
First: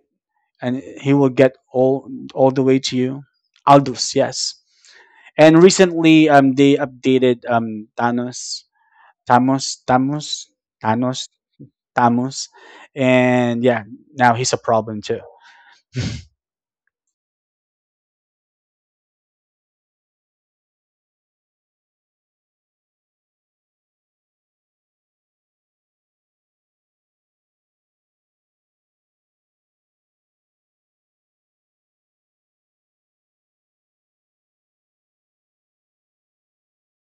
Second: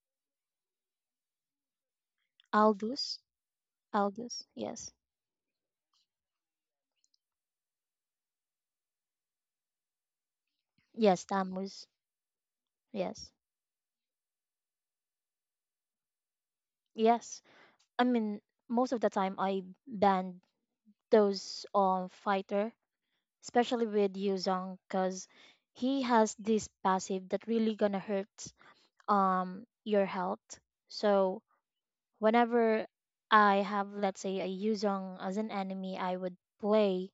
and he will get all the way to Aldus. you. Aldous, Aldus, yes. yes. And recently, they updated Thanos, Thanos. Thanos. Yes. Thanos, Tamus, Tamus, yes. and yeah, now he's a problem too. Yes, I mean most of the time I ban those, fighter, especially with Yuzong, because he has this passive that really gonna hurt your health. So whenever I have, let's say, a Yuzong as an enemy, I would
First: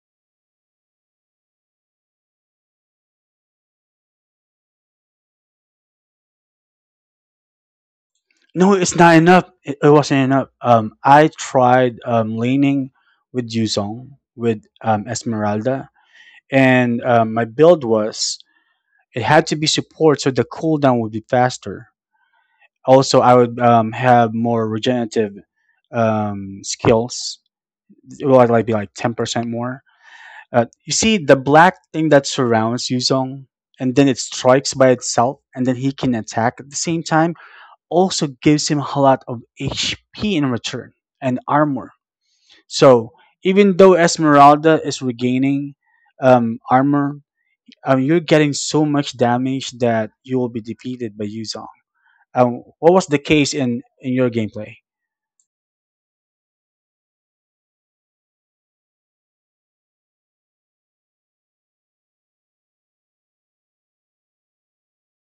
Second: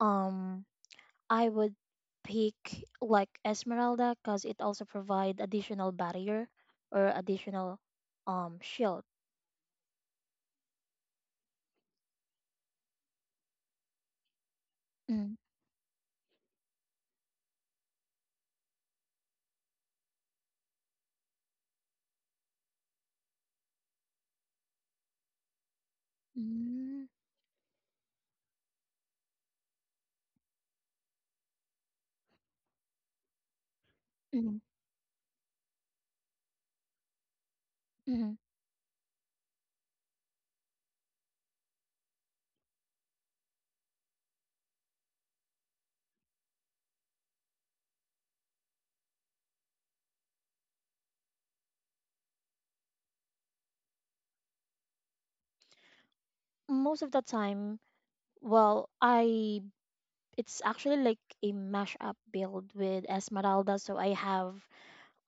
um I would pick like Esmeralda because it also provide additional barrier or additional, No, it's shield. not enough. It wasn't enough. I tried leaning with Yuzong with Mm, Esmeralda, and my build was it had to be support so the cooldown would be faster. Also, I would have more regenerative mm, skills. It would like be like 10% more. You see the black thing that surrounds Yuzong, and then it mm, strikes by itself and then he can attack at the same time, also mm. gives him a lot of HP in return, and armor. So even though Esmeralda is regaining armor, you're getting so much damage that you will be defeated by Yuzong. What was the case in your gameplay? Most of the time, well, I it's actually like a mashup build with Esmeralda. So I have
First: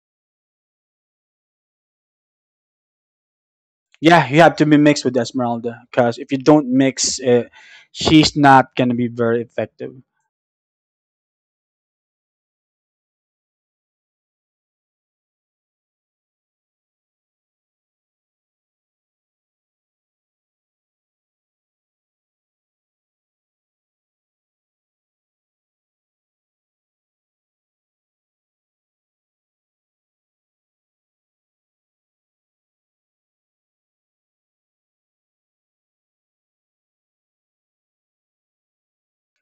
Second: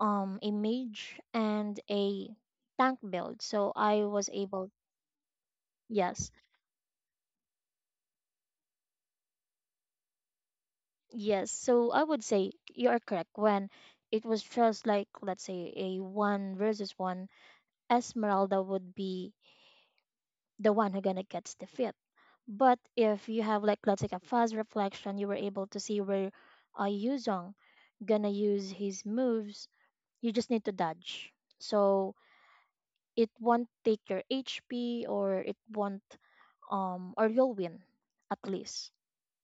a mage and a tank build. So I Yeah, was you have to able be mixed with Esmeralda because yes. if you don't mix it, she's not gonna be very effective. Yes. So I would say you are correct when it was just like let's say a one versus one, Esmeralda would be the one who gonna gets the fit. But if you have like let's say a fast reflection, you were able to see where Yuzong gonna use his moves, you just need to dodge. So it won't take your HP or it won't or you'll win at least.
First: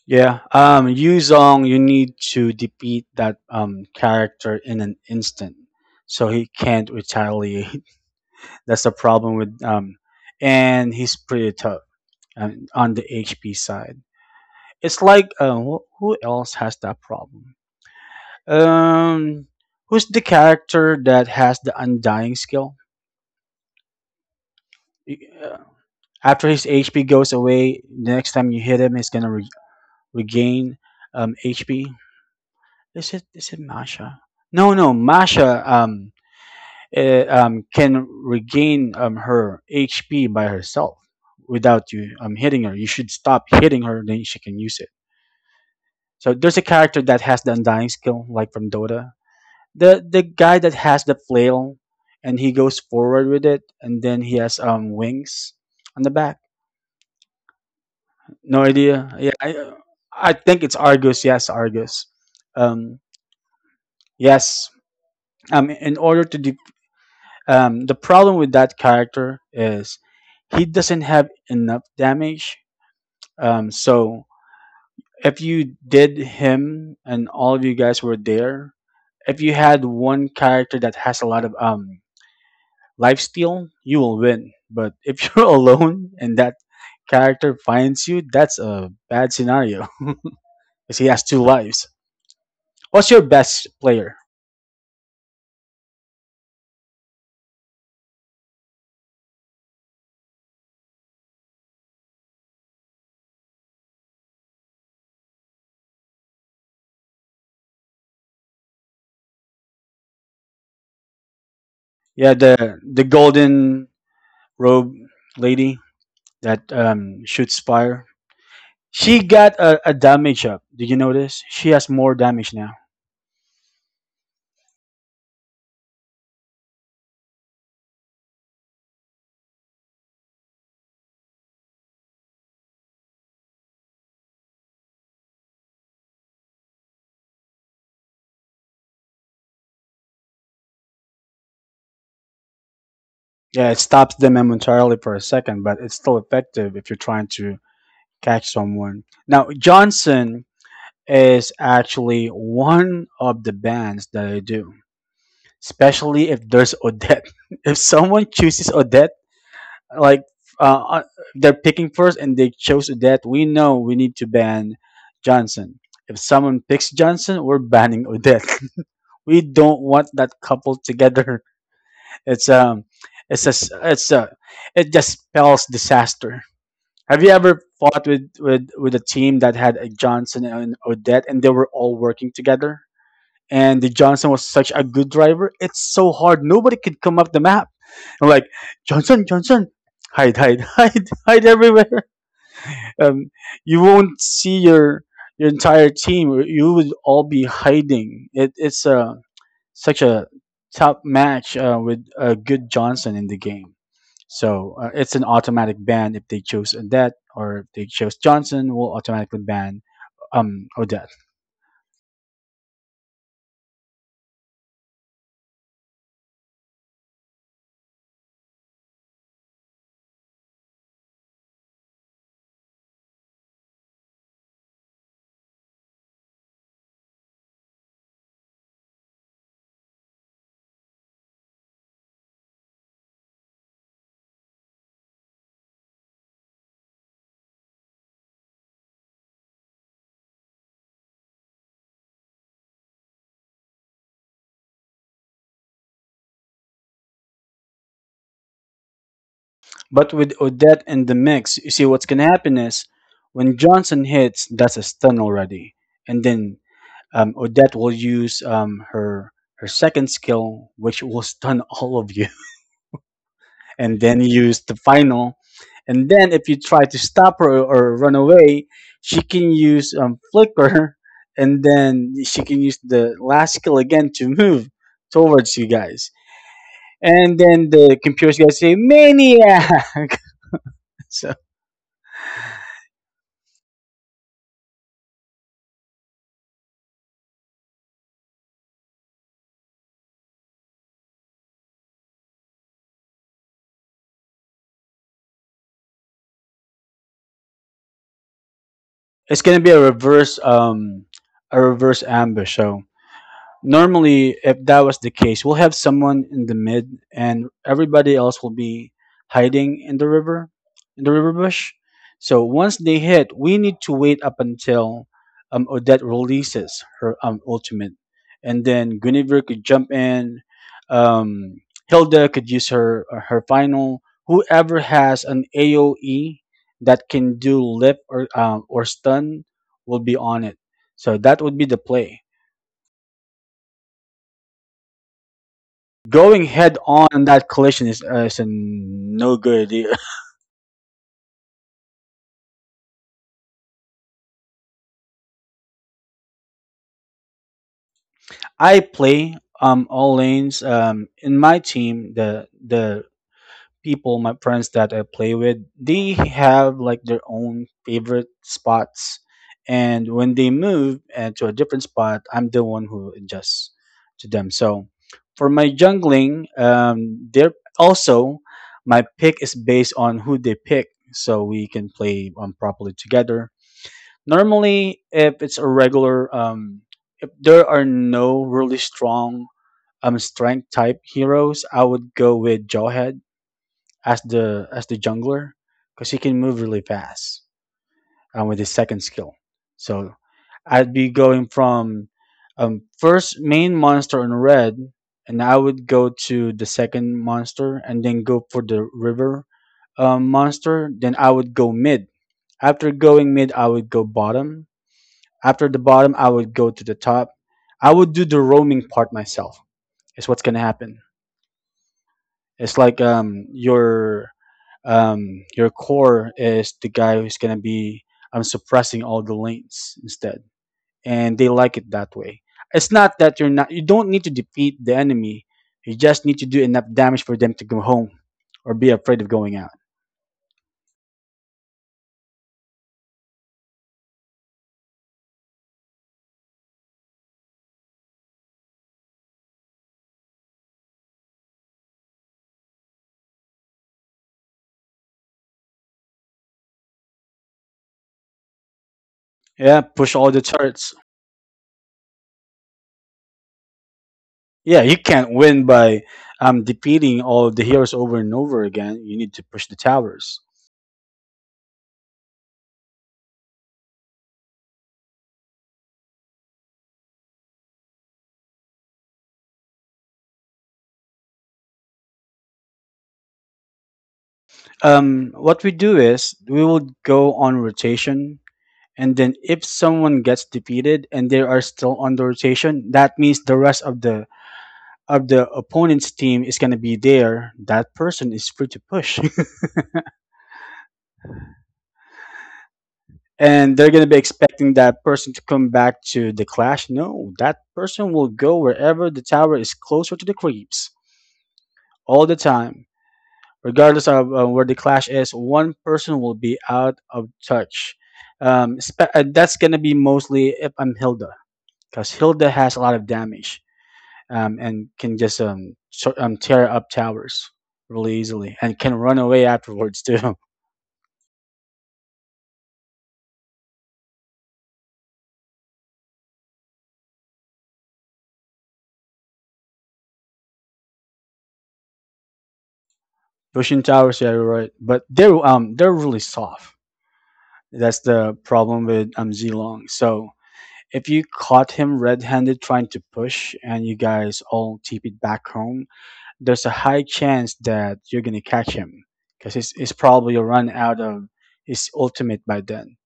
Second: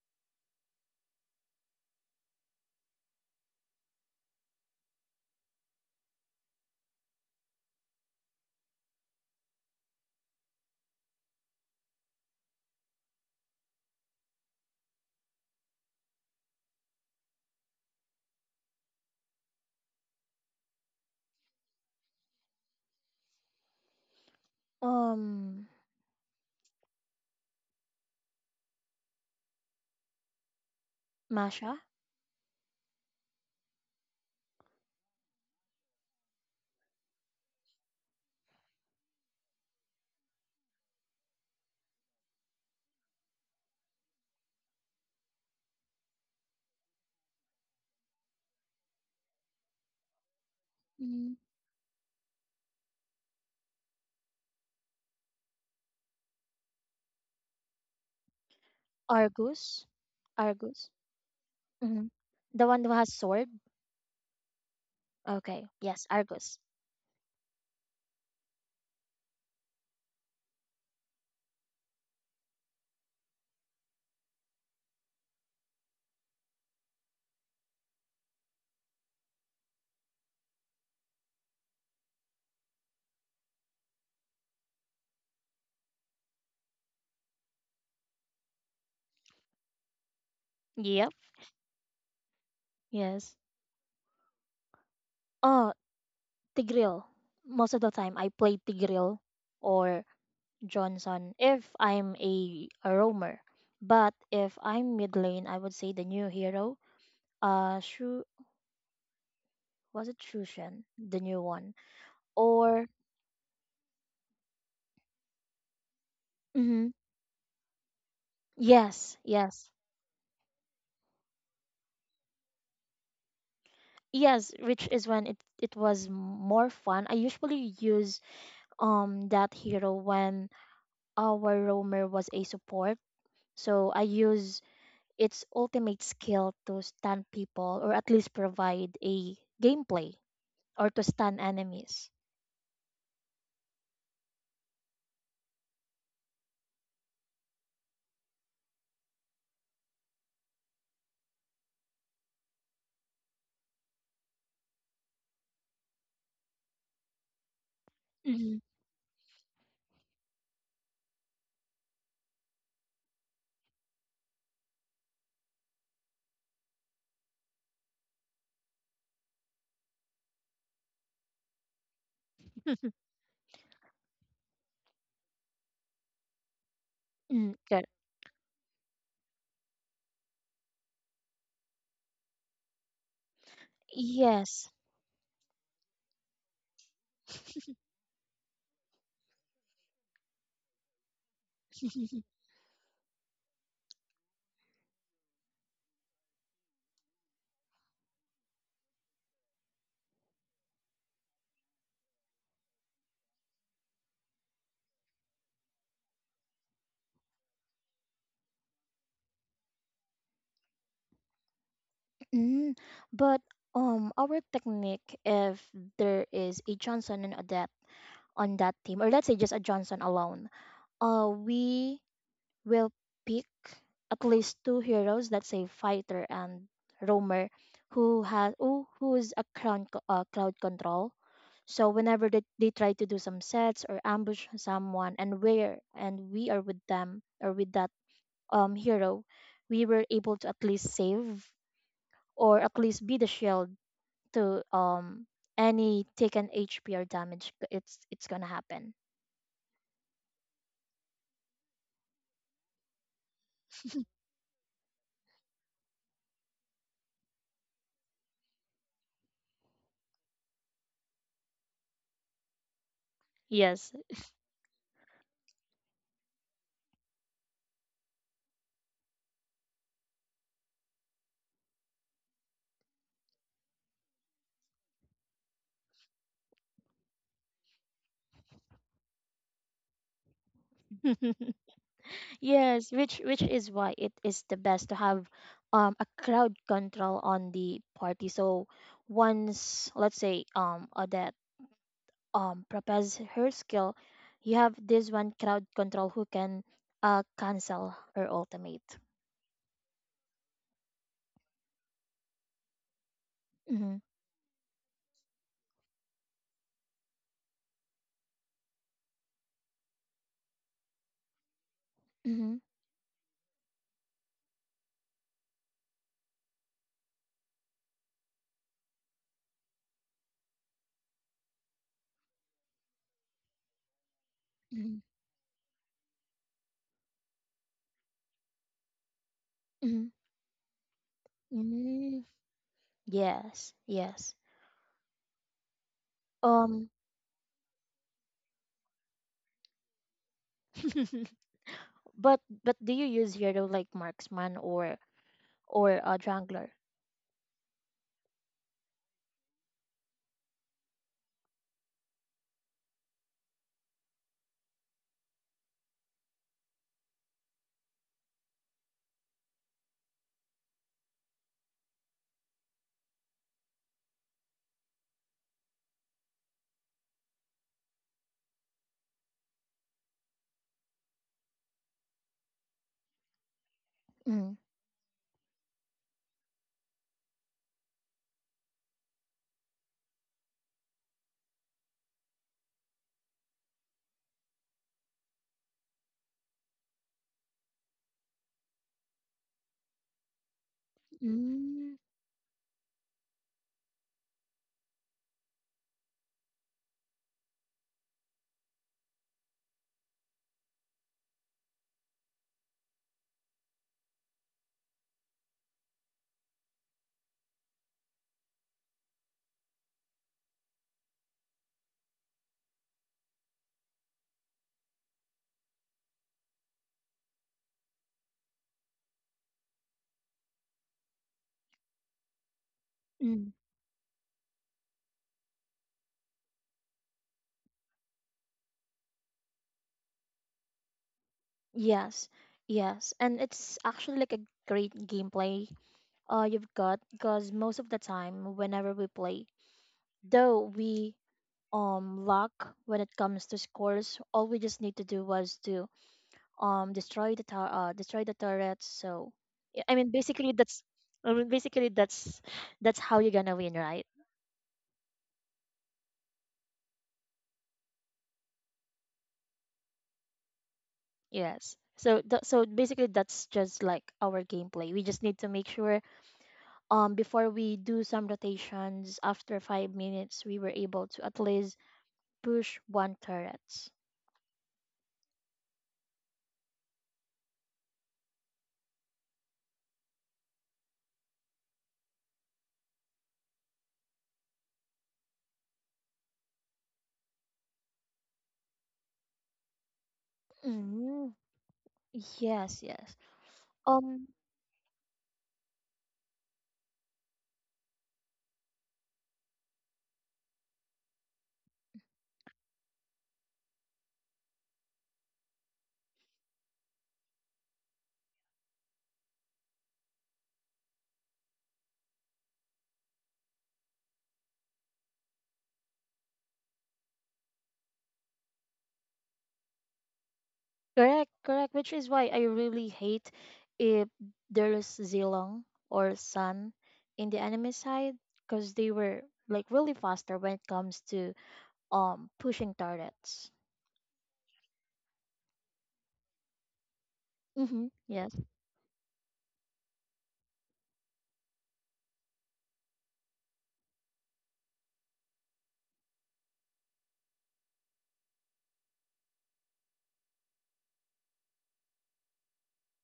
Yeah. Yuzong, you need to defeat that character in an instant, so he can't retaliate. That's the problem with and he's pretty tough on the HP side. It's like who else has that problem? Um, who's the character that has the undying skill? Y- uh, Um After his HP goes away, the next time you hit him, he's gonna regain Masha, HP. Is it Masha? No, no, Masha can regain her HP by herself without you hitting her. You should stop hitting her, then she can use it. So there's a character that has the undying skill, like from Dota. The guy that has the hmm flail, and he goes forward with it and then he has wings on the back. No idea. yeah i Argus, i think it's Argus. Argus. Yes, Hmm. Argus. The one who um has sword. yes Okay. In Yes, order to Argus. The problem with that character is he doesn't have enough damage, so if you did him and all of you guys were there, if you had one character that has a lot of lifesteal, you will win. But if you're alone and that character finds you, that's a bad scenario. Because he Yep. has two lives. What's your Yes. best player? Oh, Tigreal. Most of the time I play Tigreal or Johnson if I'm a roamer. But if I'm mid lane, I would say the new hero. Shu was it Shushan, the new one, Yeah, or the golden robe lady that mm-hmm. Shoots fire. Yes, She got yes. A damage up. Did you notice? She has more damage now. Yes, which is when it was more fun. I usually use that hero when our roamer was a support. So I use its ultimate skill to stun people or at least provide a gameplay or to stun enemies. Yeah, it stops them momentarily for a second, but it's still effective if you're trying to catch someone. Now Johnson is actually one of the bands that I do, especially if there's Odette. If someone Mm-hmm. chooses Odette, like uh, uh, they're picking first and they chose Odette, we know we need to ban Johnson. If someone picks Johnson, we're banning Odette. We don't want that couple together. It's um, it's a, it just spells disaster. Have you Mm, ever good. fought with with a team that had a Johnson and Odette, and they were all working together? And the Johnson was Yes. such a good driver. It's so hard. Nobody could come up the map. I'm like, Johnson, Johnson, hide, hide, hide, hide everywhere. Um, you won't see your entire team. You would all be hiding. It's such a top match with a good Johnson in the game. So it's an automatic ban if they chose Odette or if they chose Johnson. Will automatically ban Odette. Mm, but our technique, if there is a Johnson and a Odette on that team, or let's say just a Johnson alone, we will pick at least two heroes, let's say fighter and roamer, who who is a cloud control. So whenever they try to do some sets or ambush someone, and we are with them or with that hero, we were able to at least save or at least be the shield to any taken HP or damage. It's gonna happen. But with Odette in the mix, you see what's going to happen is when Johnson hits, that's a stun already. And then Odette will use her second skill, which will stun all of you, Yes. and then use the final. And then if you try to stop her or run away, she can use Flicker, and then she can use the last skill again to move towards you guys. And then the computers guys say, Maniac! So. Yes, which is why it is the best to have a crowd control on the party. So once let's say Odette prepares her skill, you have this one crowd control who can cancel her ultimate. It's gonna be a reverse ambush. So Mm-hmm. normally if that was the case, we'll have someone in the mid and everybody else will be hiding in the river, in the river bush. So Mm-hmm. once they hit, we need to wait up until Odette releases her ultimate, and then Guinevere could jump in. um, Hilda could use her final. Whoever Mm-hmm. has an AOE that can do lip or stun will Mm-hmm. be on it. So that would be the play. Mm-hmm. Yes, yes. Going head Um on in that collision is a no good idea. but do you use hero like marksman or a jungler? I play all lanes in my team. The people, my friends that I play with, they have like their own favorite spots, and when they move to a different spot, I'm the one who adjusts to them. So for my jungling, they're also my pick is based on who they pick, so we can play properly together. Mm-hmm. Normally, if it's a regular, if there are no really strong strength type heroes, I would go with Jawhead as the jungler because he can move really fast with his second skill. So I'd be going Mm-hmm, from first main monster in red, and I would go to the second monster, and then go for the river monster. Then I would go mid. After going mid, I would go bottom, after the bottom, I would go to the top. I would do the roaming part myself. Is what's gonna happen. It's like your core is the guy who's gonna be suppressing all the lanes instead, and they like it that way. It's not that mm-hmm. You don't need to defeat the enemy. You just need to do enough damage for them to go home or be afraid of going out. Yes, yes, and it's actually like a great gameplay you've got because most of the time whenever we play, though we luck when it comes to scores, all we just need to do was to destroy the turrets. So Yeah, yeah, push all the turrets. I mean basically that's how you're gonna win, right? Yeah, you can't win by defeating all the heroes over and over again. You need to push the towers. Yes. So basically that's just like our gameplay. We just need to make sure before we do some rotations after 5 minutes we were able to at least push one turret What we do is we will go on rotation, and then if someone gets defeated and they are still on the rotation, that means the rest of the opponent's team is going to be there. That person is free to push, mm yes yes and they're going to be um expecting that person to come back to the clash. No, that person will go wherever the tower is closer to the creeps all the time, regardless of where the clash is. One person will be out of touch. That's gonna be mostly if I'm Hilda, because Hilda has a lot of damage, and can just tear up towers really easily and can run away afterwards too. correct correct which is why I really hate if there is Zilong or Sun in the enemy side because they were like really faster when it comes to pushing turrets Pushing towers, yeah, you're right, but they're really soft. mm-hmm. That's Yeah. the problem with Zilong. So if you caught him red-handed trying to push and you guys all TP'd back home, there's a high chance that you're gonna catch him because he's probably run out of his ultimate by then.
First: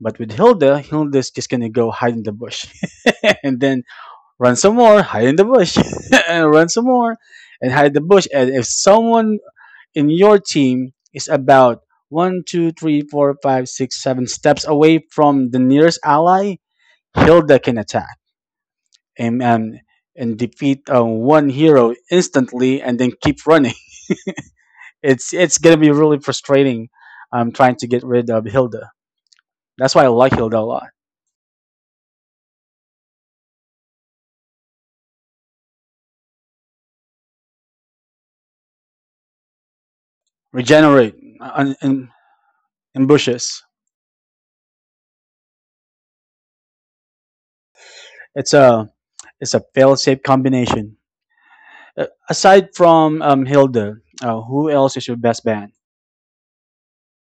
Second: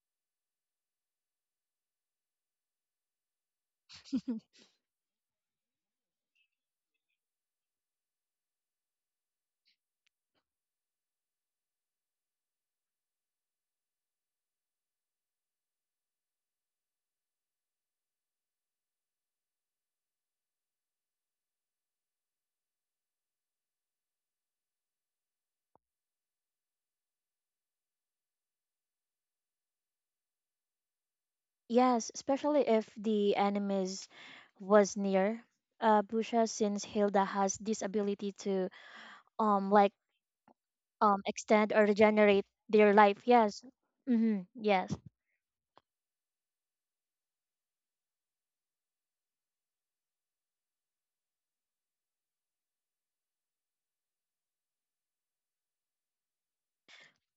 But with Hilda, Hilda's just gonna go hide in the bush, and then run some more, hide in the bush, and run some more, and hide in the bush. And if someone in your team is about one, two, three, four, five, six, seven steps away from the nearest ally, Hilda can attack and and, and defeat one hero instantly, and then keep running. It's gonna be really frustrating, trying to get rid of Hilda. That's why I like Hilda a lot. Yes, especially if the enemies was near Busha, since Hilda has this ability to um like Regenerate extend in or in, regenerate their in life. bushes. Yes. Mm-hmm. Yes. It's a it's a fail-safe combination. Aside from Hilda, who else is your best band?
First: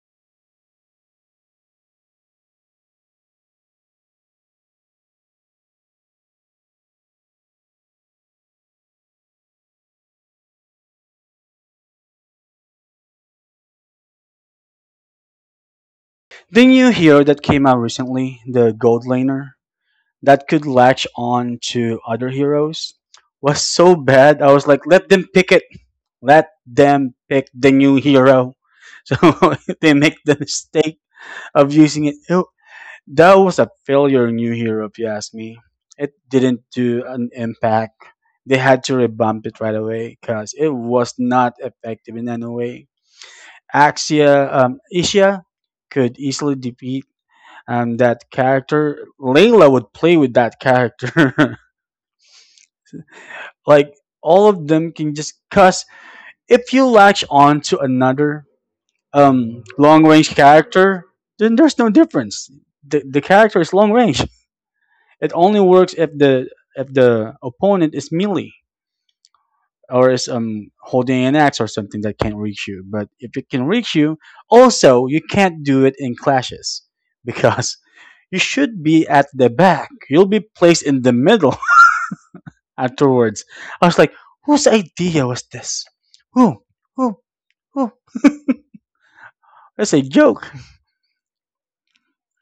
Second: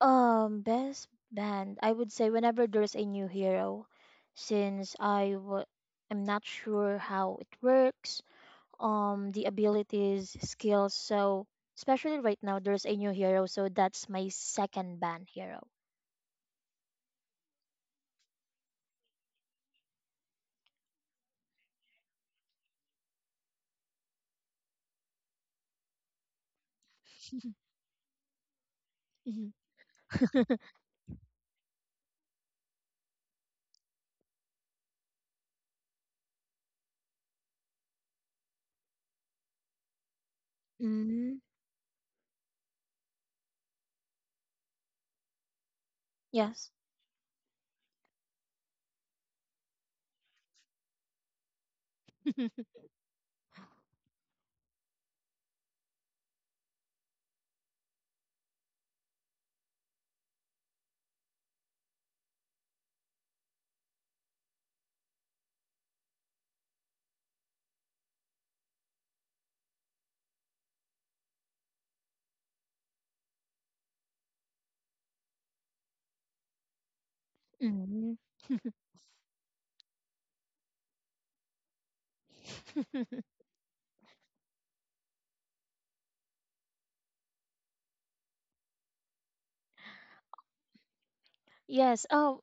Best band I would say whenever there's a new hero, since I w- I'm not sure how it works. The abilities, skills. So especially right now, there's a new hero, so that's my second band hero. The new hero that came out recently, the Gold Laner, that could latch on to other heroes was so bad. I was like, let them pick it. Let them pick the new hero. So Mm-hmm. if they make the mistake of using it. Ew, that was a failure, new hero, if you ask me. It didn't do an impact. They had to revamp it right away because it was Mm-hmm. not effective in any way. Axia, Ishia could easily Yes. defeat that character. Layla would play with that character. Like all of them can just cuss. If you latch on to another long range character, then there's no difference. The character is long range. It only works if the opponent is melee, or is holding an axe or something that can't reach you. But if it can reach you, also you can't do it in clashes, because Mhm. you should be at the back. You'll be placed in the middle afterwards. I was like, whose idea was this? Who who Oh, that's a joke. Yes. Oh,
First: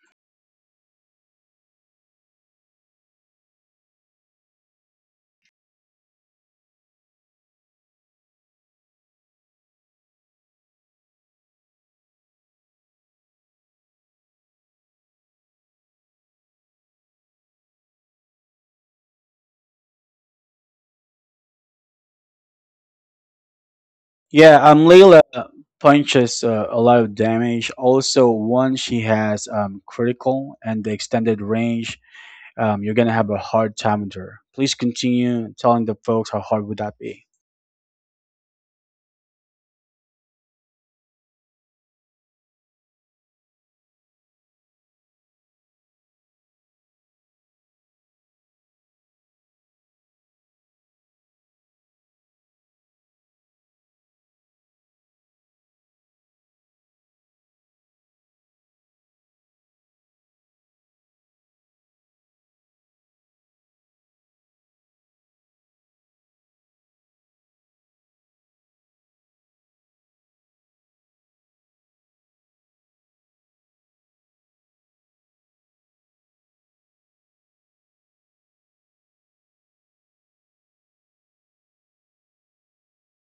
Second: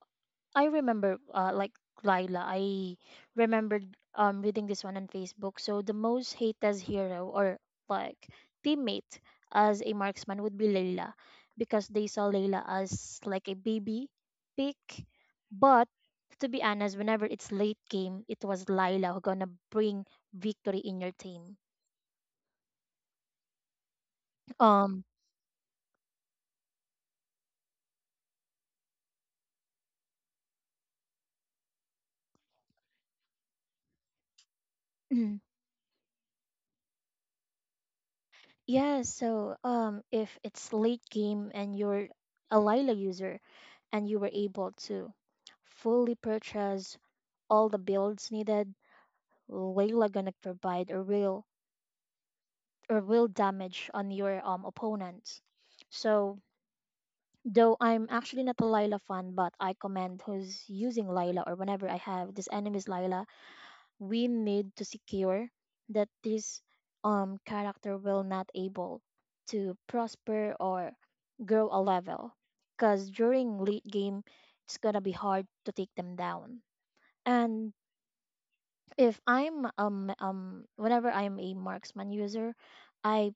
I remember. Like Lila, I remembered reading this one on Facebook. So the most hated as hero or like teammate as a marksman would be Layla, because they saw Layla as like a baby pig. But to be honest, whenever it's late game, it was Lila who gonna bring victory in your team. Yeah, Um. Layla punches a lot of damage. Also, once she has critical and the extended range, you're gonna have a hard time with her. Please continue telling the folks how hard would that be. Yeah, so if it's late game and you're a Lila user and you were able to fully purchase all the builds needed, Layla gonna provide a real or real damage on your opponents. So though I'm actually not a Lila fan, but I commend who's using Lila or whenever I have this enemy's Lila we need to secure that this character will not able to prosper or grow a level because during late game it's gonna be hard to take them down and if I'm whenever I'm a marksman user I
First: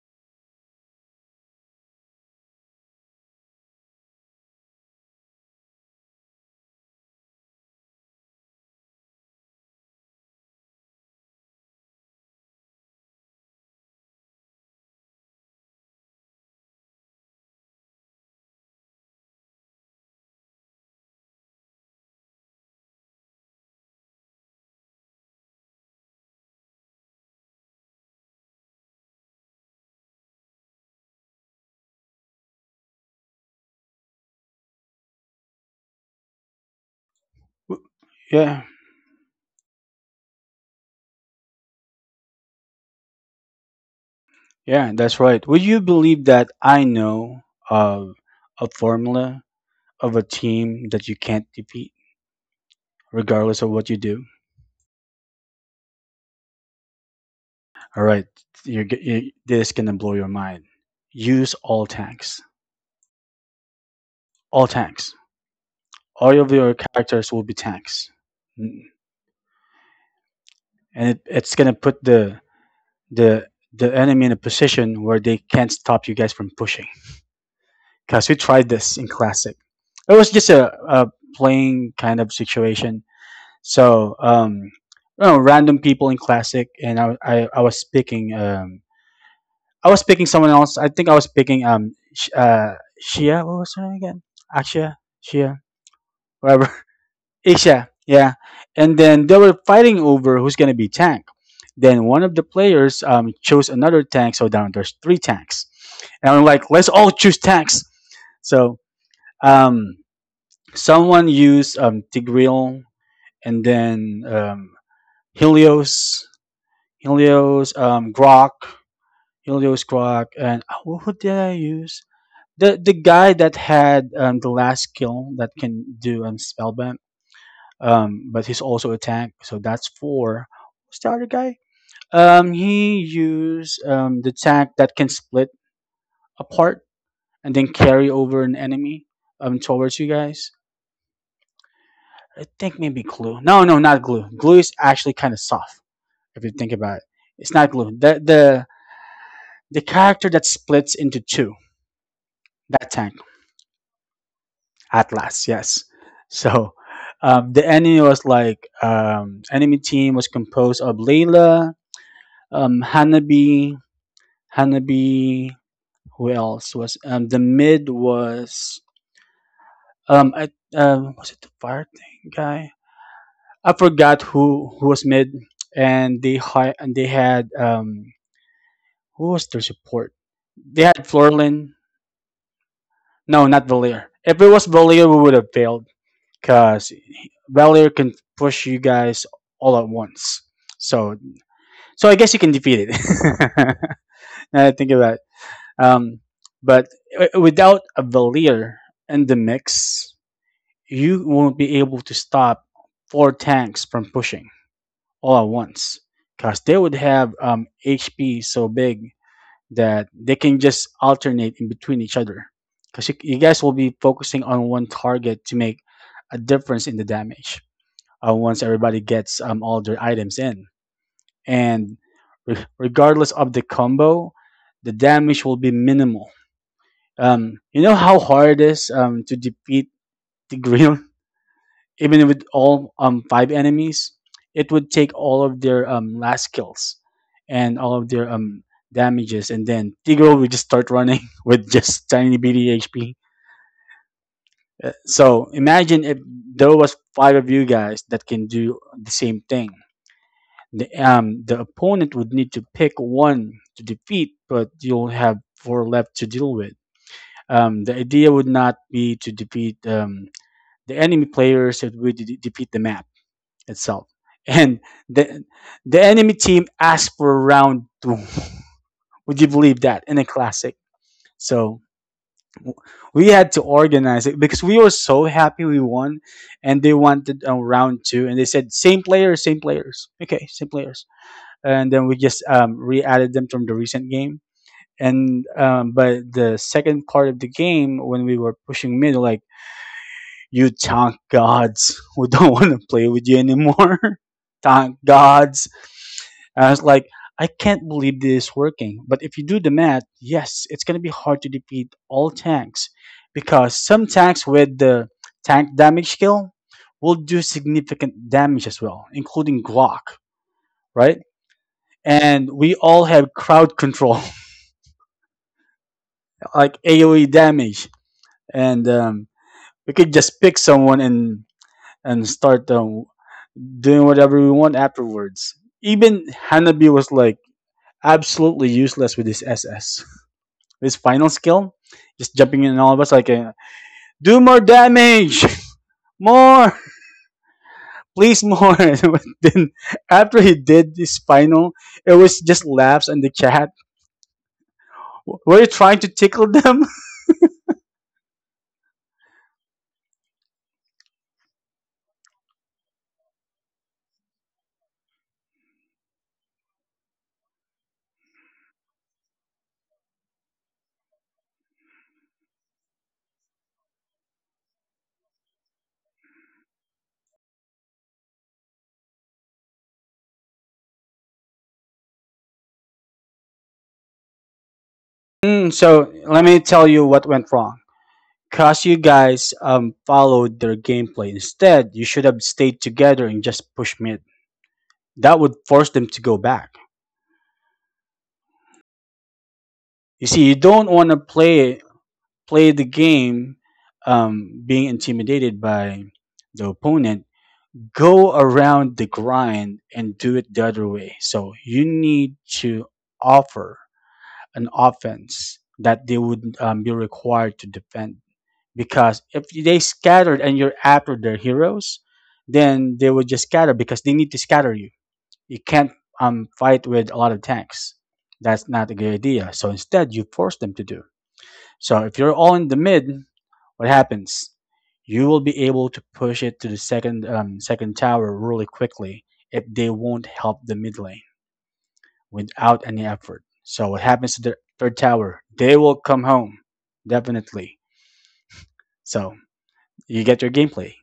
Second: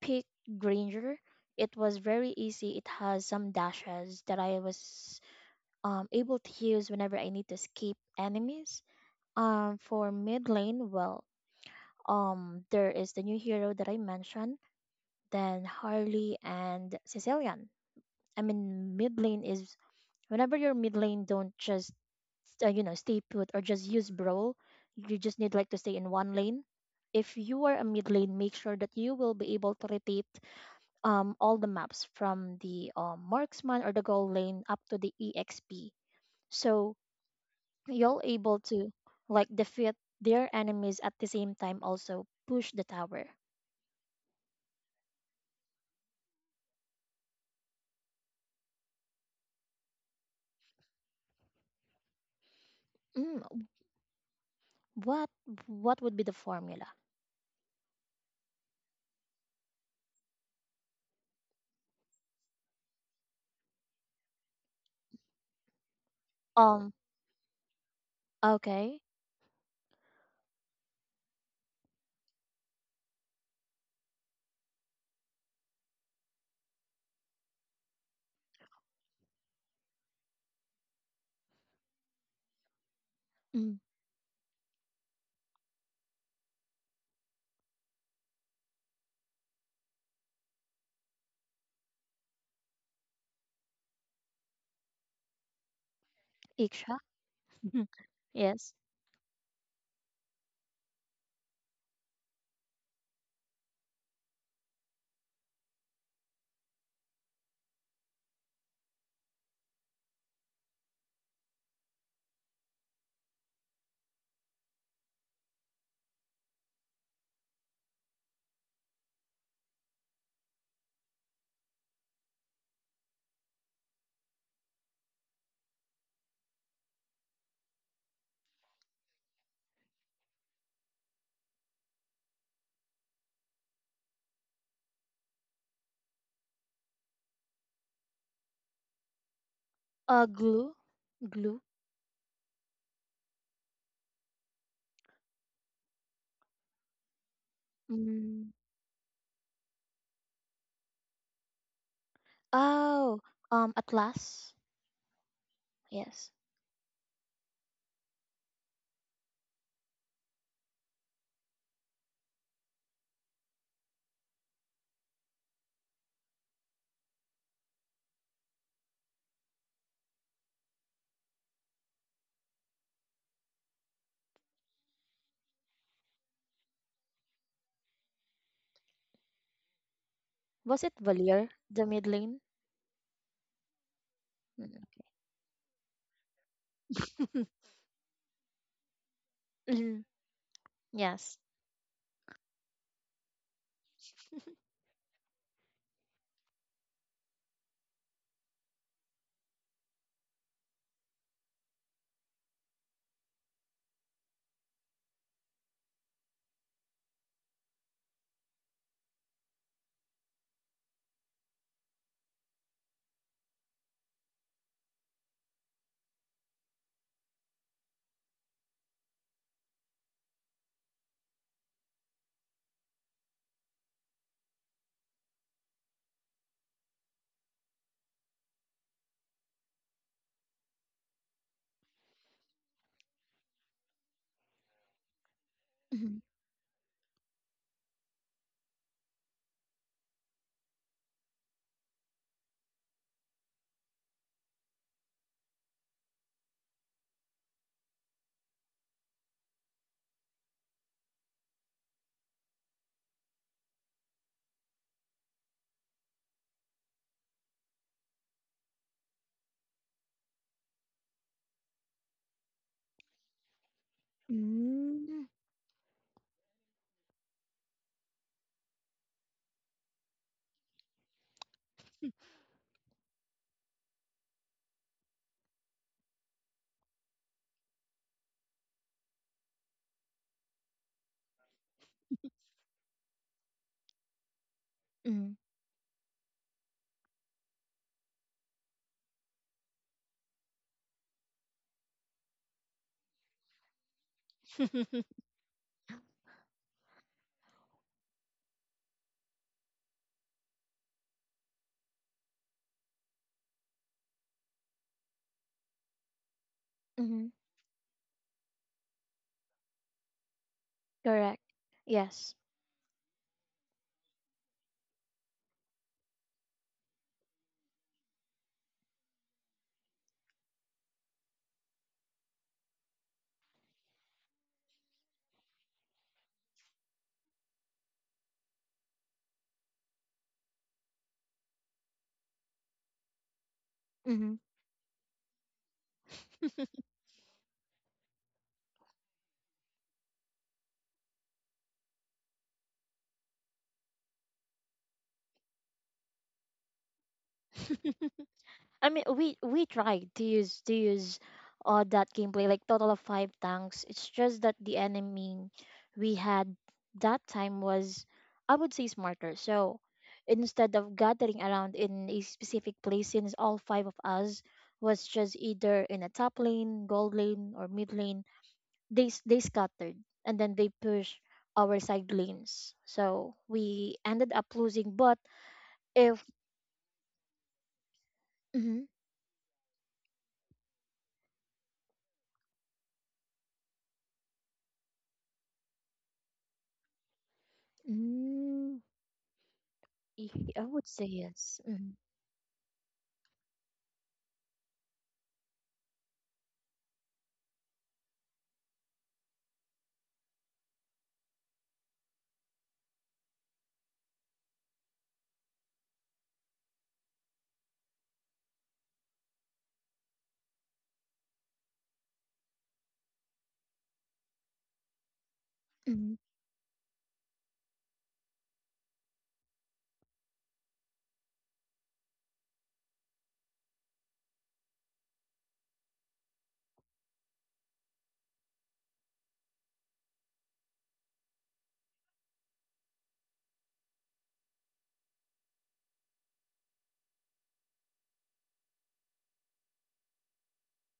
pick Granger it was very easy it has some dashes that I was able to use whenever I need to escape enemies for mid lane well there is the new hero that I mentioned, then Harley and Sicilian. I mean mid lane is whenever you're mid lane, don't just you know stay put or just use brawl. You just need like to stay in one lane. If you are a mid lane, make sure that you will be able to rotate all the maps from the marksman or the goal lane up to the exp. So W- you'll able Yeah, to like defeat their enemies at the same time also push the tower. yeah, that's right. Would you believe that I know of a formula of a team that you can't defeat, regardless Mm. of what you do? What what would be the formula? All right, you, this is gonna blow your mind. Use all tanks. All tanks. All of your Um, characters will be tanks, N- okay. and it's gonna put the the enemy in a position where they can't stop you guys from pushing. Cause we tried this in classic. It was just a playing kind of situation. Mm, So you know, random people in classic, and I was picking someone else. I think I was picking um Shia. What was her name again? Akshia, Shia, whatever. Iksha. Asia, yeah. Yes. And then they were fighting over who's gonna be tank. Then one of the players chose another tank, so down there's three tanks. And I'm like, let's all choose tanks. So um, someone used Tigreal, and then Helios, Helios, Grok, Helios Grok, and oh, who did I use? The guy that had the last skill that can do spellbound, but he's also attack. So that's four. What's the other guy? He used the attack that can split apart and then carry over an enemy towards you guys. Glue. Glue. I think maybe glue. No, no, not glue. Glue is actually kind of soft if you think about it. It's not glue. Mm. The character that splits into two. That tank. Oh, Atlas. Atlas. Yes. Yes. So. The enemy was like enemy team was composed of Layla, Hanabi. Hanabi. Who else was the mid was I was it the fire thing guy? I forgot who was mid, and they hi and they had who was their support? They Was it had Valier, Florlin. the mid lane? No, not Valier. If it was Mm. Valier, we would have failed because Valier can push you guys all at Mhm. once. So Yes. so I guess you can defeat it. Now that I think about it. Um, but without a Valier in the mix, you won't be able to stop four tanks from pushing all at once, because they would have HP so big that they can just alternate in between each other. Because you guys will be focusing on one target to make a difference in the damage once everybody gets all their items in. And regardless of the combo, the damage will be minimal. You know how hard it is to defeat the green. Even with all five enemies, it would take all of their Mhm. last kills and all of their damages, and then Tigro would just start running with just tiny bitty HP. So imagine if there was five of you guys that can do the same thing. The opponent would need to pick one to defeat, but you'll have four left to deal with. The idea would not be to defeat the enemy players; it would defeat the map itself. And Mm, the the enemy team asked for round two. Would you believe that in a classic? So we had to organize it because we were so happy we won, and they wanted a round two, and they said same players, same players. Okay, same players. And then we just re-added them from the recent game. mm, And but the second part of the game when we were pushing mid, like, you tank gods who don't want to play with you anymore. Tank gods. I was like, I can't believe this is working. But if you do the math, yes, it's going to be hard to defeat all tanks because some tanks with the tank damage skill will mhm. do significant damage as well, including Glock, right? Correct. Yes. And we all have crowd control, like AoE damage, and we could just pick someone and start doing whatever we want afterwards. Even Hanabi was like absolutely useless with his SS. His final skill, just jumping in on all of us like, a, do Mhm. more damage, more, please more. But then after he did his final, it was just laughs in the chat. Were you trying to tickle them? I mean, we tried to use all that gameplay like total of five tanks. It's just that the enemy we had that time was, I would say, smarter. So instead of gathering around in a specific place, since all five of us was just either in a top lane, gold lane, or mid lane, they scattered and then they push our side lanes. So we ended up losing. But Mm, so if let me tell you what went wrong. Cause you guys followed their gameplay. Instead, you should have stayed together and just pushed mid. That would force them to go back. mhm. You Y- see, you I don't would want say to yes. Mhm. play the game being intimidated by the opponent. Go around the grind and do it the other way. So you need to offer an offense that they would be required to defend. Because if they scattered and you're after their heroes, then they would just scatter because they need to scatter you. You can't Mhm. Fight with a lot of tanks. That's not a good idea. So instead, you force them to do. So if you're all in the mid, what happens? You will be able to push it to the second second tower really quickly if they won't help the mid lane without any effort. So what happens to the third tower? They will come home definitely. So you get your gameplay.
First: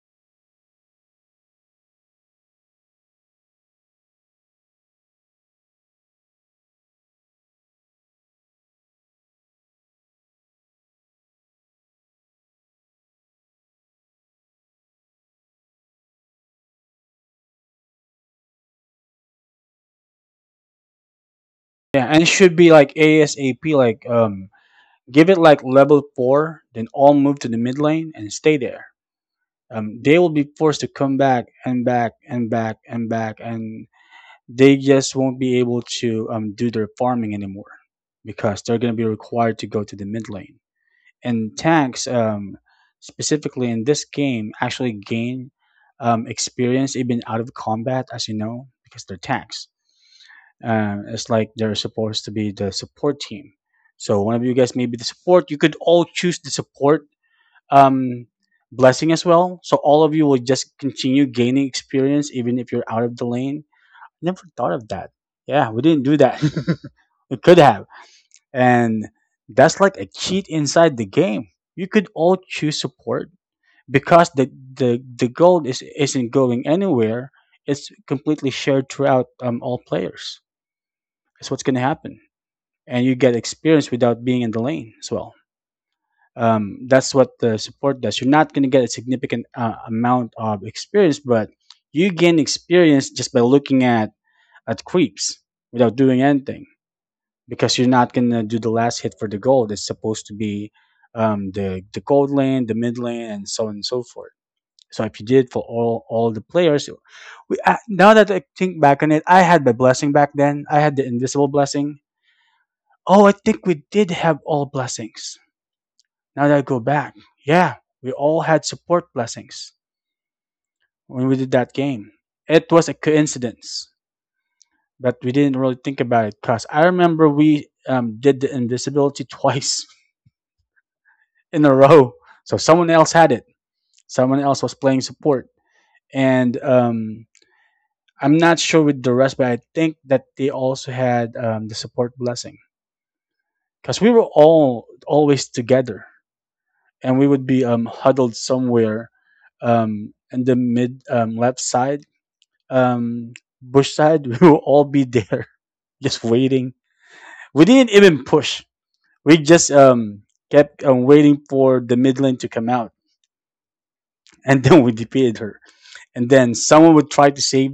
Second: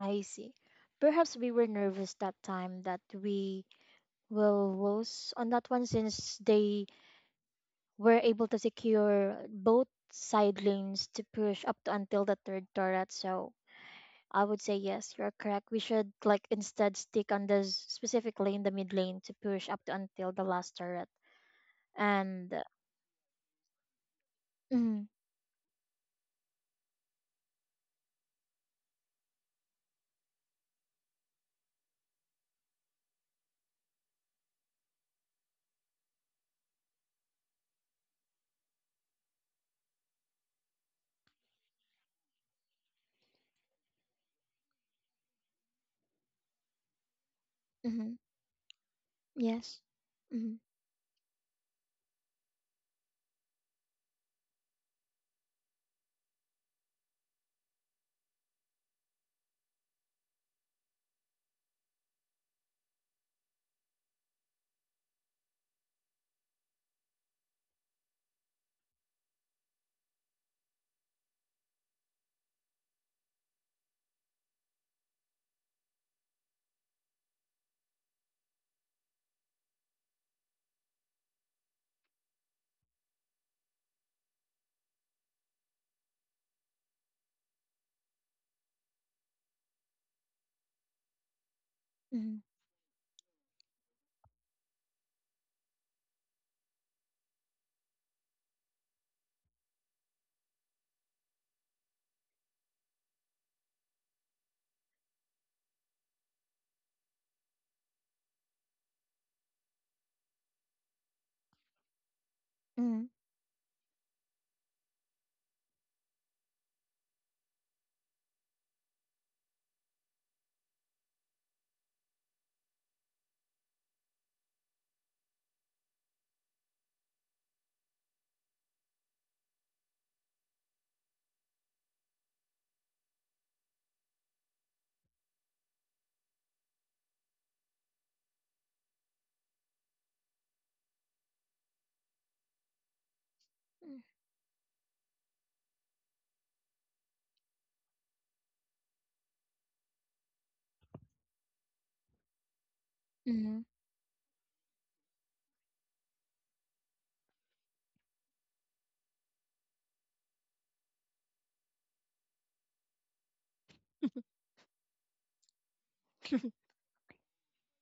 I see. Perhaps we were nervous that time that we will lose on that one since they were able to secure both side lanes to push up to until the third turret. So I would say yes, you're correct. We should like instead stick on this specific lane, the mid lane, to push up to until the last turret. Yeah, and it And should be like ASAP. Mm-hmm, Give it like level 4, then all move to the mid lane and stay there. They will be forced to come back and back and back and back, and they just won't be able to do their farming anymore because they're going to be required to go to the mid lane. And tanks, specifically in this game, actually gain experience even out of combat, hmm as you know, because they're tanks. yes. Mm-hmm, It's like they're supposed to be the support team. So one of you guys may be the support. You could all choose the support um, blessing as well. So all of you will just continue gaining experience even if you're out of the lane. Never thought of that. Yeah, we didn't do that. We could have. And that's like a cheat inside the game. You could all choose support because the gold is isn't going anywhere. It's completely shared throughout all players. That's what's going to happen, and you get experience without being in the lane as well. That's what the support does. You're not going to get a significant amount of experience, but you mm-hmm, gain experience just by looking at creeps without doing anything, because you're not gonna do the last hit for the gold. It's supposed to be the gold lane, the mid lane, and so on and so forth. So if you did for all the players, now that I think back on it, I had my blessing back then. I had the invisible blessing. mm-hmm, Oh, I think we did have all blessings. Now that I go back, yeah, we all had support blessings when we did that game. It was a coincidence, but we didn't really think about it because I remember we did the invisibility twice, in a row. So someone else had it. Someone else was playing support, and I'm not sure with the rest, but I think that they also had the support blessing because we were all always together, and we would be huddled somewhere in the mid left side, um, mm-hmm. bush side. We will all be there, just waiting. We didn't even push. We just kept waiting for the mid lane to come out, and then we defeated her. And then someone would try to save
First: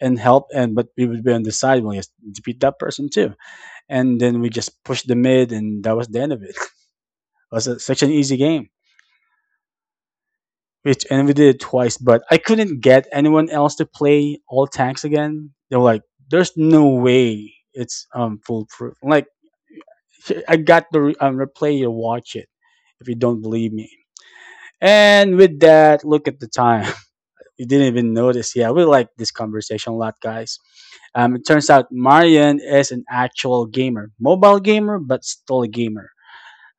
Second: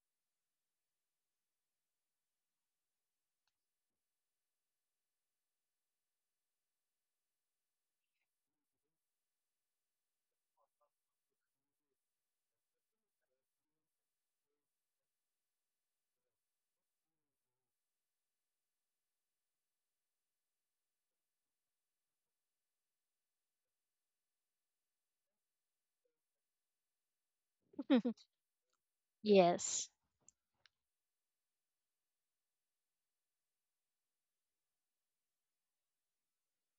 and help, and but we would be on the side, well, yes, defeat that person too, and then we just pushed the mid, and that was the end of it. It was a, such an easy game, which, and we did it twice, but I couldn't get anyone else to play all tanks again. They were like, there's no way. It's foolproof. Like, I got the replay. You watch it if you don't believe me. And with that, look at the time. You didn't even notice. Yeah, we like this Yes. conversation a lot, guys. It turns out Marian is an actual gamer, mobile gamer, but still a gamer.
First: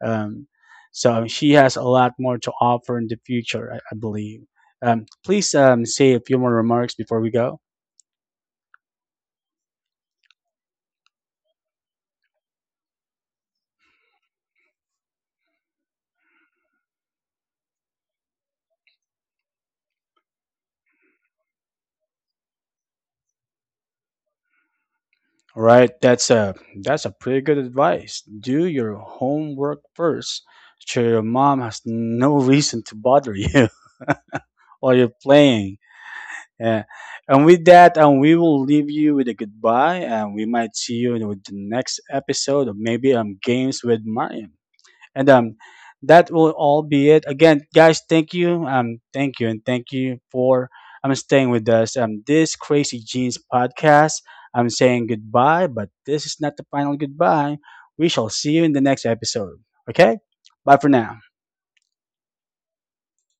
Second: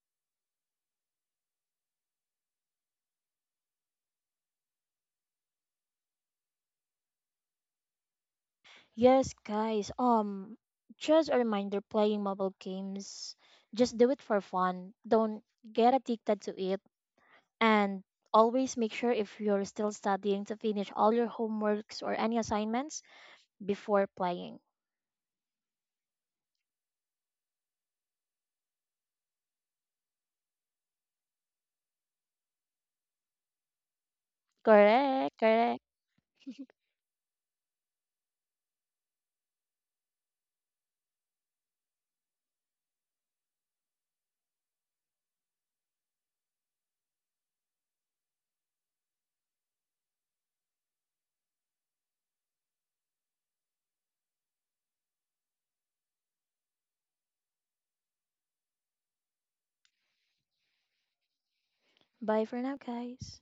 Um, so she has a lot more to offer in the future, I believe. Please say a few more remarks before we go. Yes, guys. Just a reminder: playing mobile games, just do it for fun. Don't get addicted to it, and always make sure if you're still studying to finish all your homeworks or any assignments before playing. All right, that's a pretty good advice. Do your homework first, so your mom has no reason to bother you. While you're Correct, playing. correct. Yeah. And with that, we will leave you with a goodbye, and we might see you in with the next episode of maybe games with Mariam. And that will all be it. Again, guys, thank you, and thank you for staying with us. This Crazy Jeans podcast. I'm saying goodbye, but this is not the final goodbye. We shall see you in the next episode. Okay, bye for now. Bye for now, guys.